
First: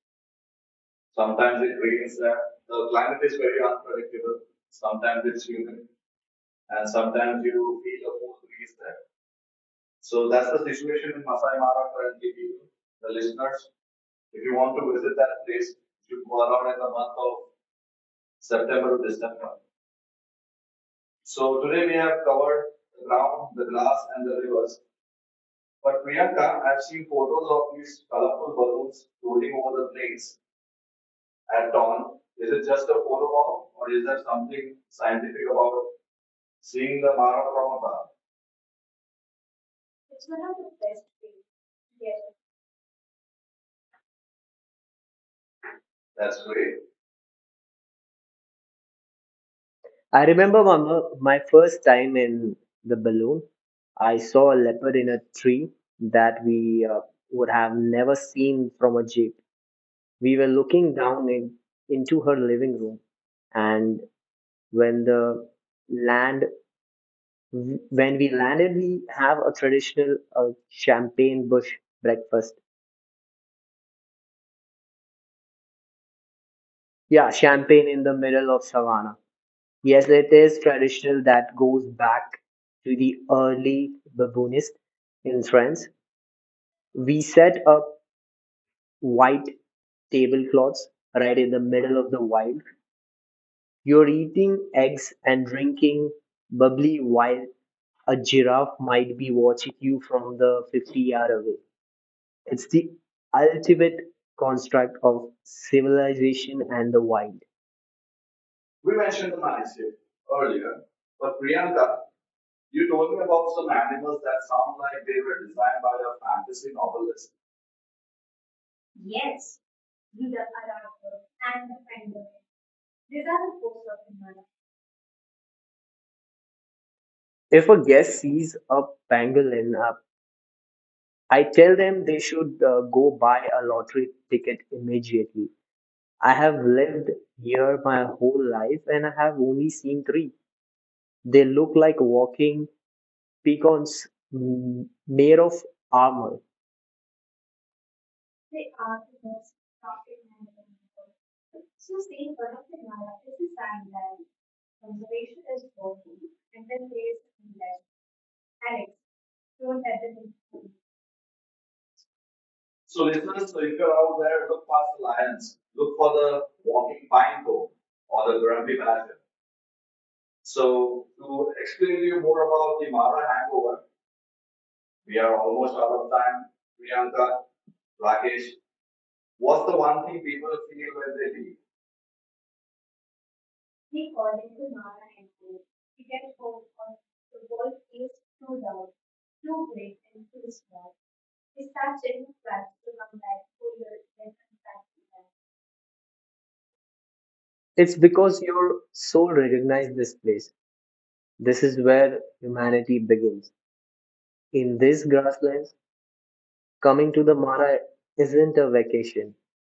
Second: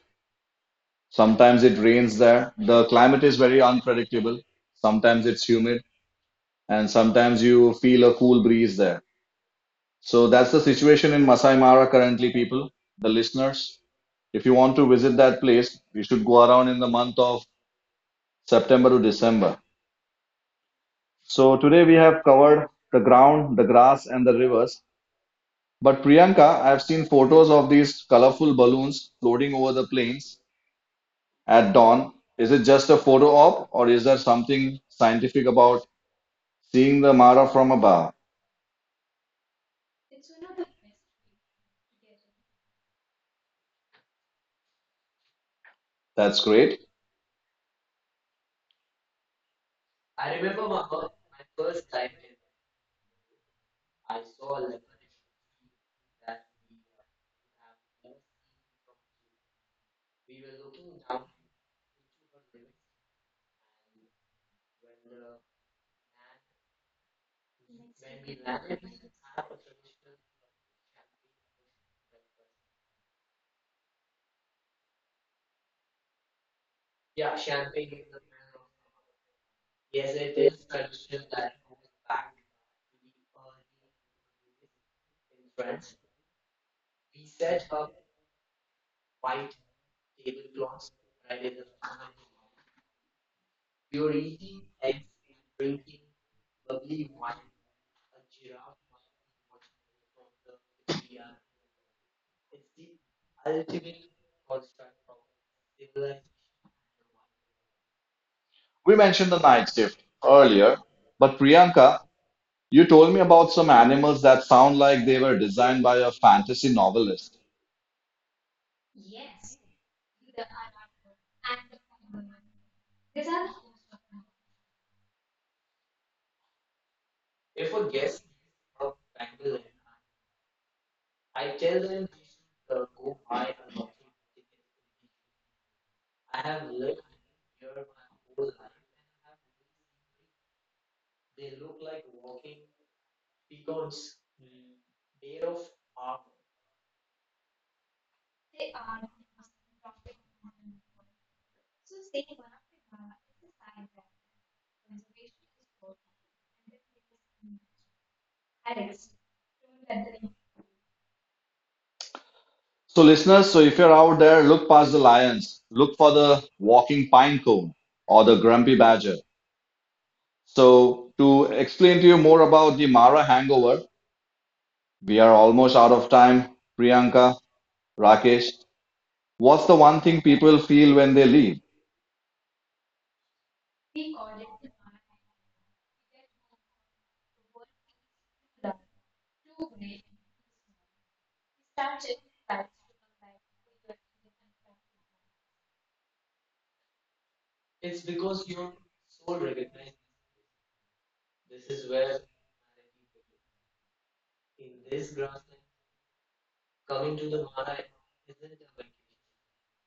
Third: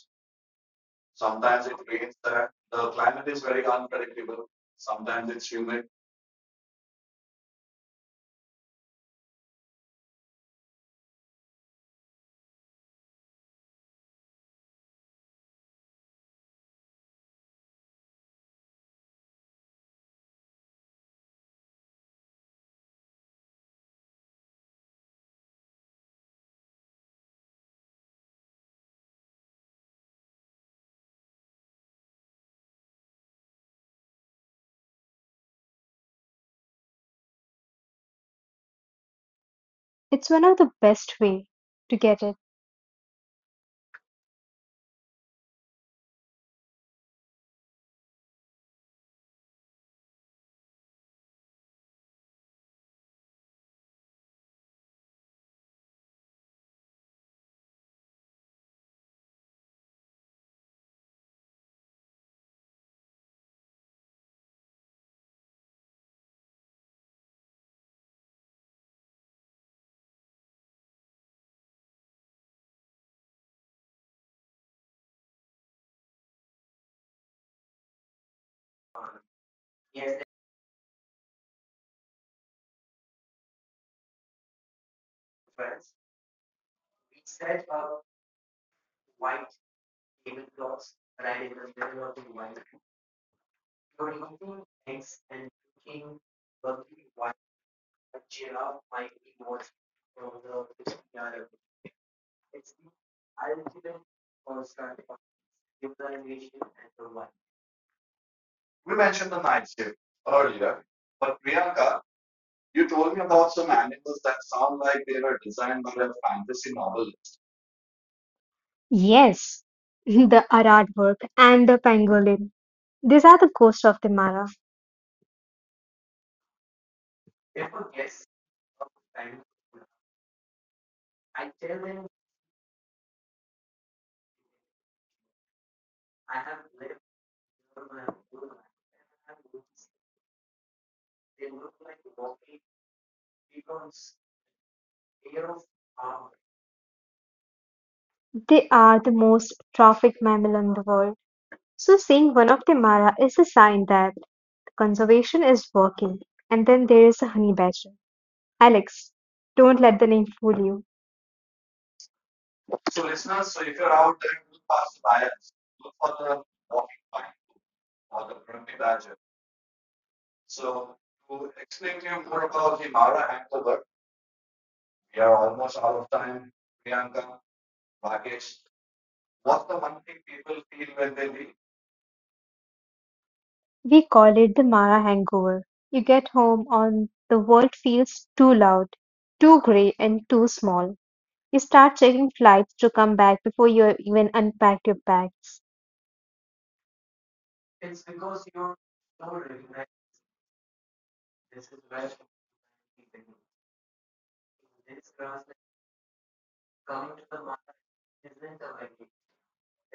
Sometimes Sometimes it it rains rains that there. the The climate climate is is very very unstable. unpredictable. Sometimes it's humid, And and so, sometimes you feel a cool breeze there. So so that's the situation in Masai Mara currently, people, the the listeners, listeners. if If you you want want to to, visit that place, you should go around in the month month of of September September to to December. December. So today we So have today we covered have the covered ground, the the glass, ground, and the the rivers. grass, and the rivers. But Priyanka, I've But seen photos Priyanka, of I've these seen photos colorful of balloons these colorful on the balloons lakes floating over the plains at dawn. Is it at just a dawn. photo Is it op, just a or is there photo op, something or is there scientific something about scientific about seeing the Mara from seeing the above? Mara from above? It's one of the best way to get it. That's great. That's great. I remember my, mo- My first time in the balloon. I saw a leopard in a tree that we would have never seen from a jeep. We were looking into her living room, and when the land when we landed, we have a traditional champagne bush breakfast. Yeah, champagne in the middle of savannah. Yes, it is traditional that goes back to the early baboonist in France. We set up white tablecloths right in the middle of the wild. You're eating eggs and drinking bubbly while a giraffe might be watching you from the 50 yard away. It's the ultimate construct of civilization and the wild. We We mentioned mentioned the night shift earlier, but Priyanka, the you told me about some animals that sound like they were designed by a fantasy novelist. Yes, the Arad work and the pangolin. These are the ghosts of the Mara. If a guest sees a pangolin up I tell them they should go buy a lottery ticket immediately. I have lived here my whole life and I have only seen three. They look like walking pecans made of armor. They are the most trafficked mammal in the world. So seeing one of the Mara is a sign that conservation is working. And then there is a honey badger. Alex, don't let the name fool you. So, So, listeners, listeners, so so if if you're you're out out there, there, look look past past the the lions, lions, look look for for the the walking walking pine pine cone cone or the or the grumpy grumpy badger. badger. So, So, to explain to you explain more more about the about the Mara Mara hangover, hangover. we are almost out Out of of time, time. Priyanka, Priyanka, Rakesh, what's the what's the one one thing thing. people feel when they leave? We call it the Mara hangover. You get home and the world feels too loud, too grey and too small. You start checking flights to come back before you even unpack your bags. It's because your soul recognized this place. This is where humanity begins. In these grasslands, coming to the Mara isn't a vacation,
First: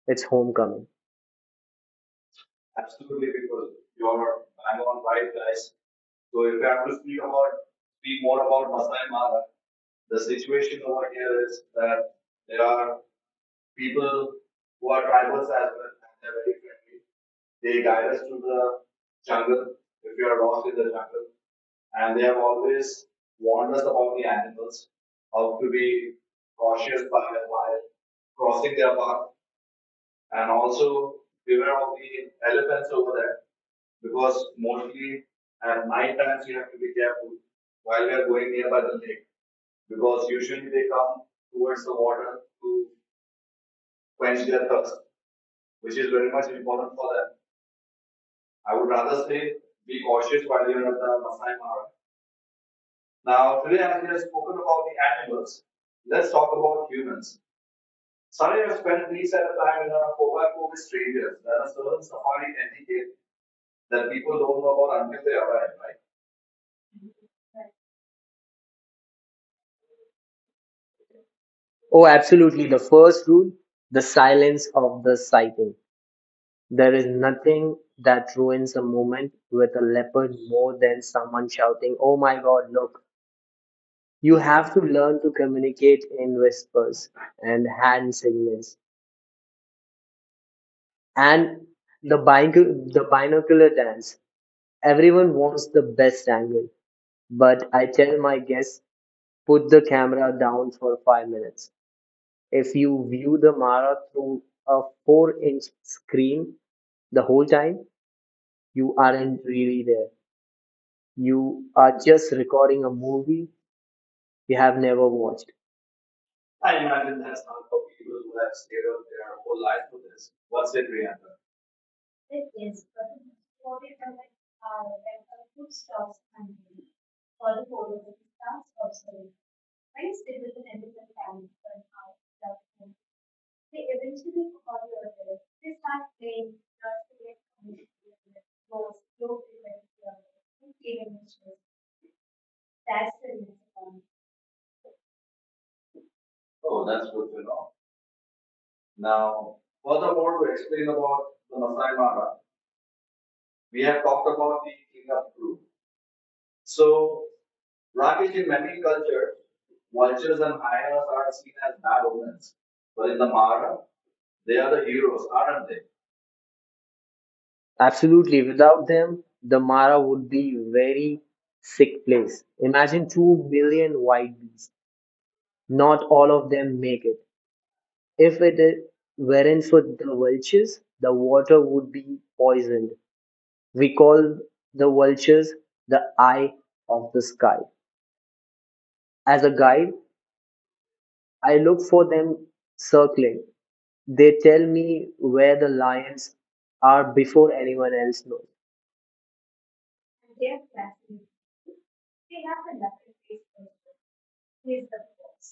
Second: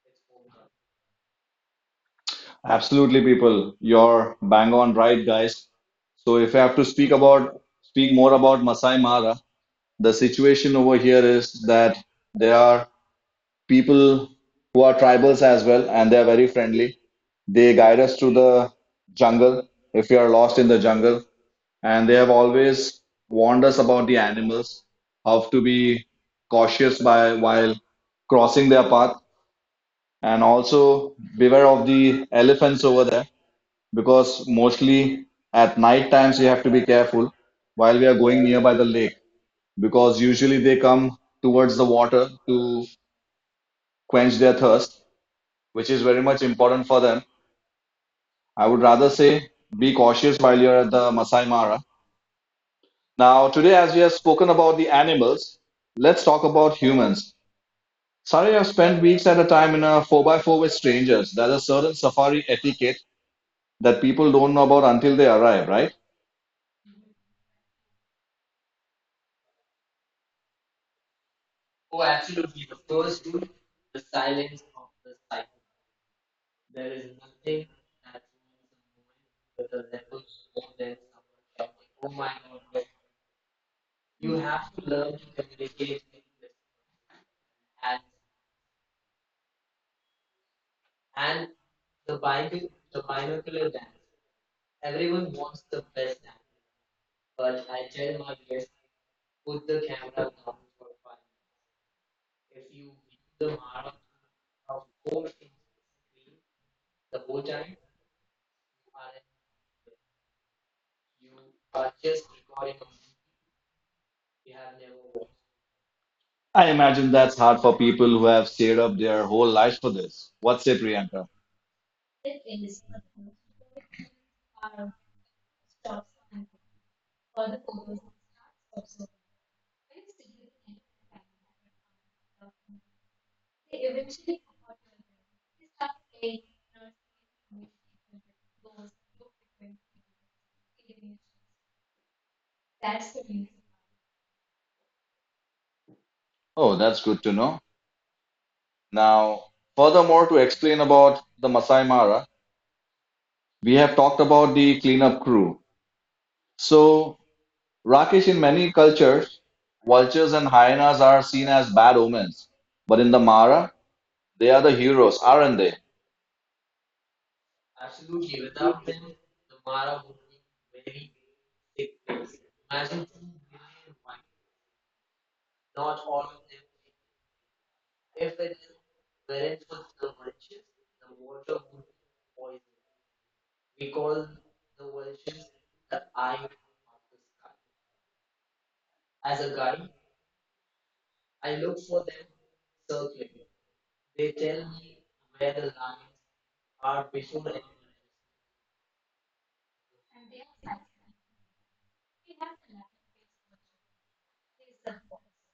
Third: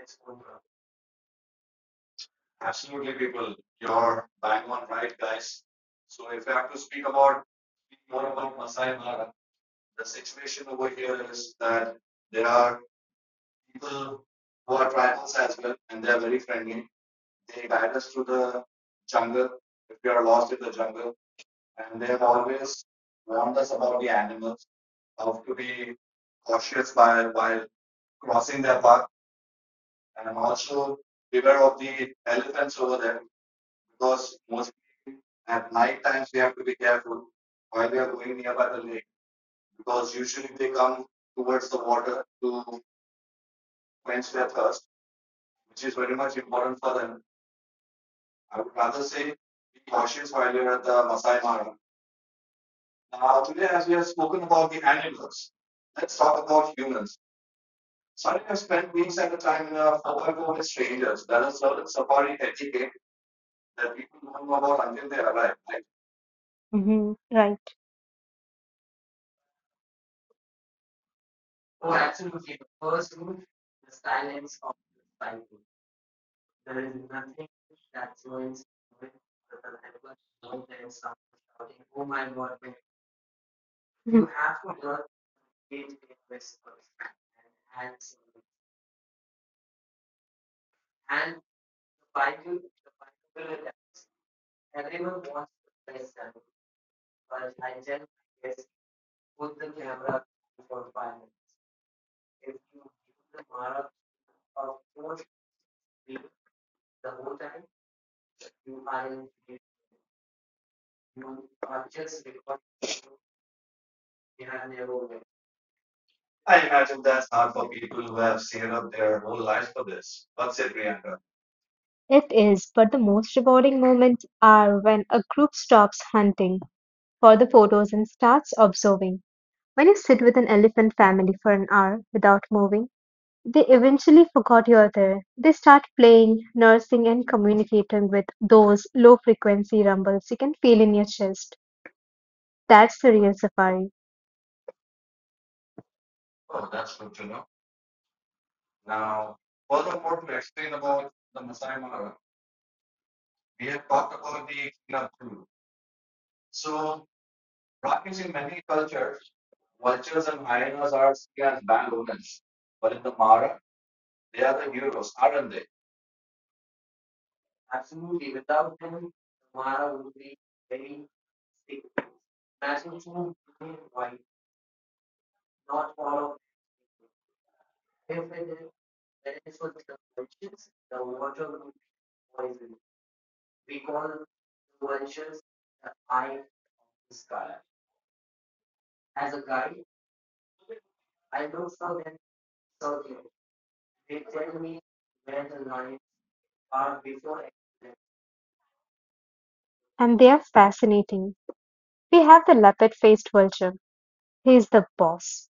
it's homecoming. Absolutely, Absolutely, people, because you're you're bang on right, right, guys. guys. So if I So have if I to have to speak about speak more more about about Masai Masai Mara, Mara, the the situation over situation here is here is that that there there are are people people, who are who tribals tribal, as well, and they are very friendly. They they guide us guide through us to the the jungle jungle. if we are We are lost in the lost. jungle, and they have And they have always always warned us warned us about the about the animals, animals, how to how to be be cautious cautious by by while while crossing crossing their their path. path, And and also also beware of the elephants over so there, that because because mostly at night times you have to be careful while we are going nearby the lake, because because you usually they come come towards the water to to quench quench their the thirst, thirst, which which is is very very much important important for for them. them. I would rather say be cautious while you're at the Masai Mara. Now, Now, today, talking as we have spoken about about the the animals, animals. let's Let's talk talk about about humans. humans. Sorry, Sunny I've has spent spent weeks at a time in time in a our 4x4 with strangers. forest. There's a That is the certain safari etiquette that people don't know about until they arrive, right, right? right? Hmm, right. Oh, absolutely. The first rule, the silence of the sighting. There is nothing that ruins a moment with a leopard more than someone shouting, "Oh my God, look." Mhm. You have to learn to communicate in whispers and hand signals and the binocular dance. Everyone wants the best angle, but I tell my guests, put the camera down for 5 minutes. If you view the Mara through a four-inch screen the whole time, you aren't really there. You are just recording a movie you have never watched. I I imagine imagine that's that's hard not for for people who people who have have stayed stayed up up their their whole whole lives for life for this. this. What say, What's it, Priyanka? Rihanna? It is, but the most rewarding moments are when a group stops hunting for the photos and starts observing. When you sit with an elephant family for an hour without moving, they eventually forgot you're there. They start playing, nursing, and communicating with those low frequency rumbles you can feel in your chest. That's the real safari, Oh, Oh, that's that's good to good. know. Now, Now, furthermore, to furthermore, to explain explain about about the Masai Mara, Mara. we have talked about the cleanup crew. So, So, Rakesh, in many culture, cultures, vultures vultures and and hyenas are seen as bad bad omens. omens, But in the the Mara, Mara, they are the heroes, heroes, aren't aren't they? they? Absolutely. Without them, the Mara would be very sick place. Imagine 2 million white bees. Not all of them make it. If it I- weren't for the vultures, the water would be poisoned. We call the vultures the eye of the sky. As a guide, I look for them circling. They tell me where the lions are before anyone else knows. and they are fascinating. We have the leopard faced vulture. He is the boss.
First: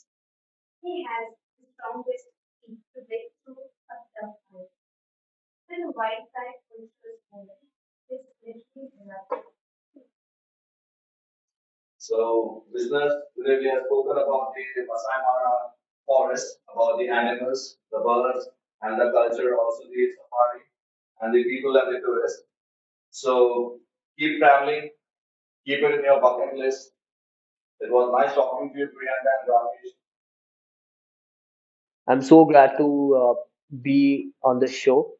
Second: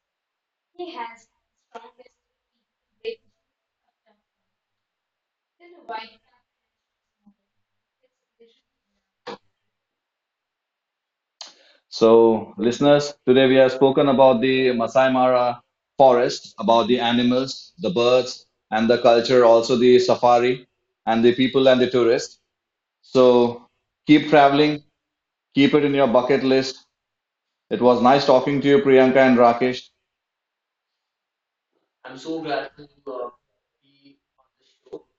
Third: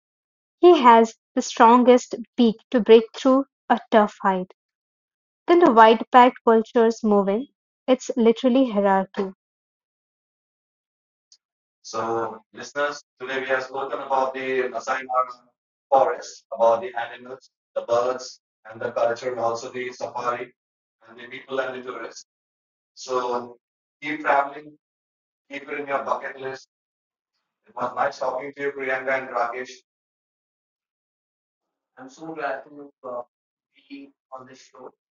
He has the strongest beak to break through a tough hide. Then the white backed vultures move in. It's literally hierarchy. So, So, listeners, listeners, today we have spoken about the Masai Mara Amara forest, forest about about the the animals, animals, the the birds, birds, and the the culture, culture, also the safari, and the people and the tourists. tourists. So, So keep keep traveling, traveling, keep keep it in it in your your bucket list. list. It was nice Nice talking to you, Priyanka and Rakesh. I'm so glad to uh, be on this show.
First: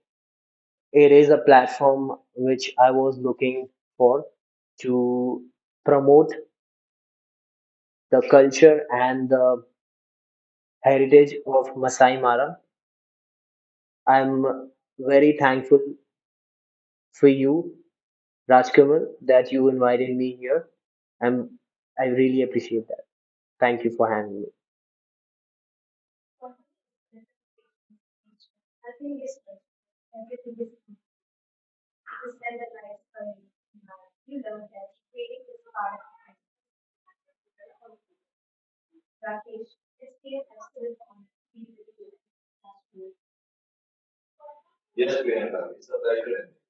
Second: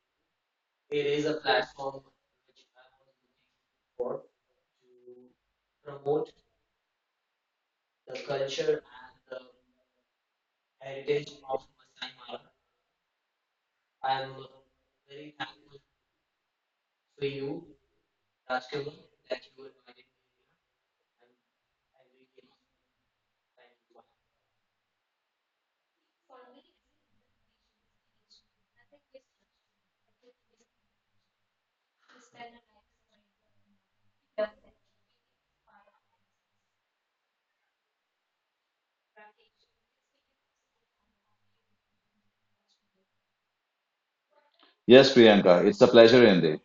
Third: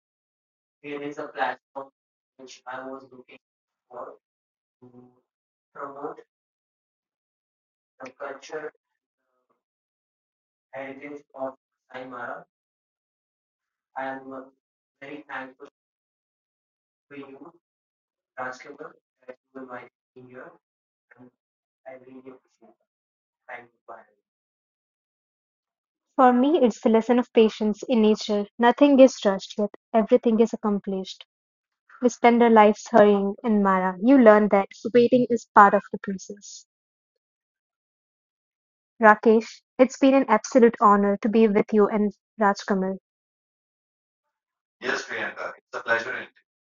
It is a platform which I was looking for to promote the culture and the heritage of Masai Mara. I'm very thankful for you Rajkamal, that you invited me here. I'm, I really appreciate that. Thank you for having me. For me, it's the lesson of patience in nature. Nothing is rushed, yet everything is accomplished. We spend our lives hurrying, and Mara, you learn that waiting is part of the process. Rakesh, it's been an absolute honor to be with you and Rajkamal. Yes, Priyanka, it's a pleasure indeed.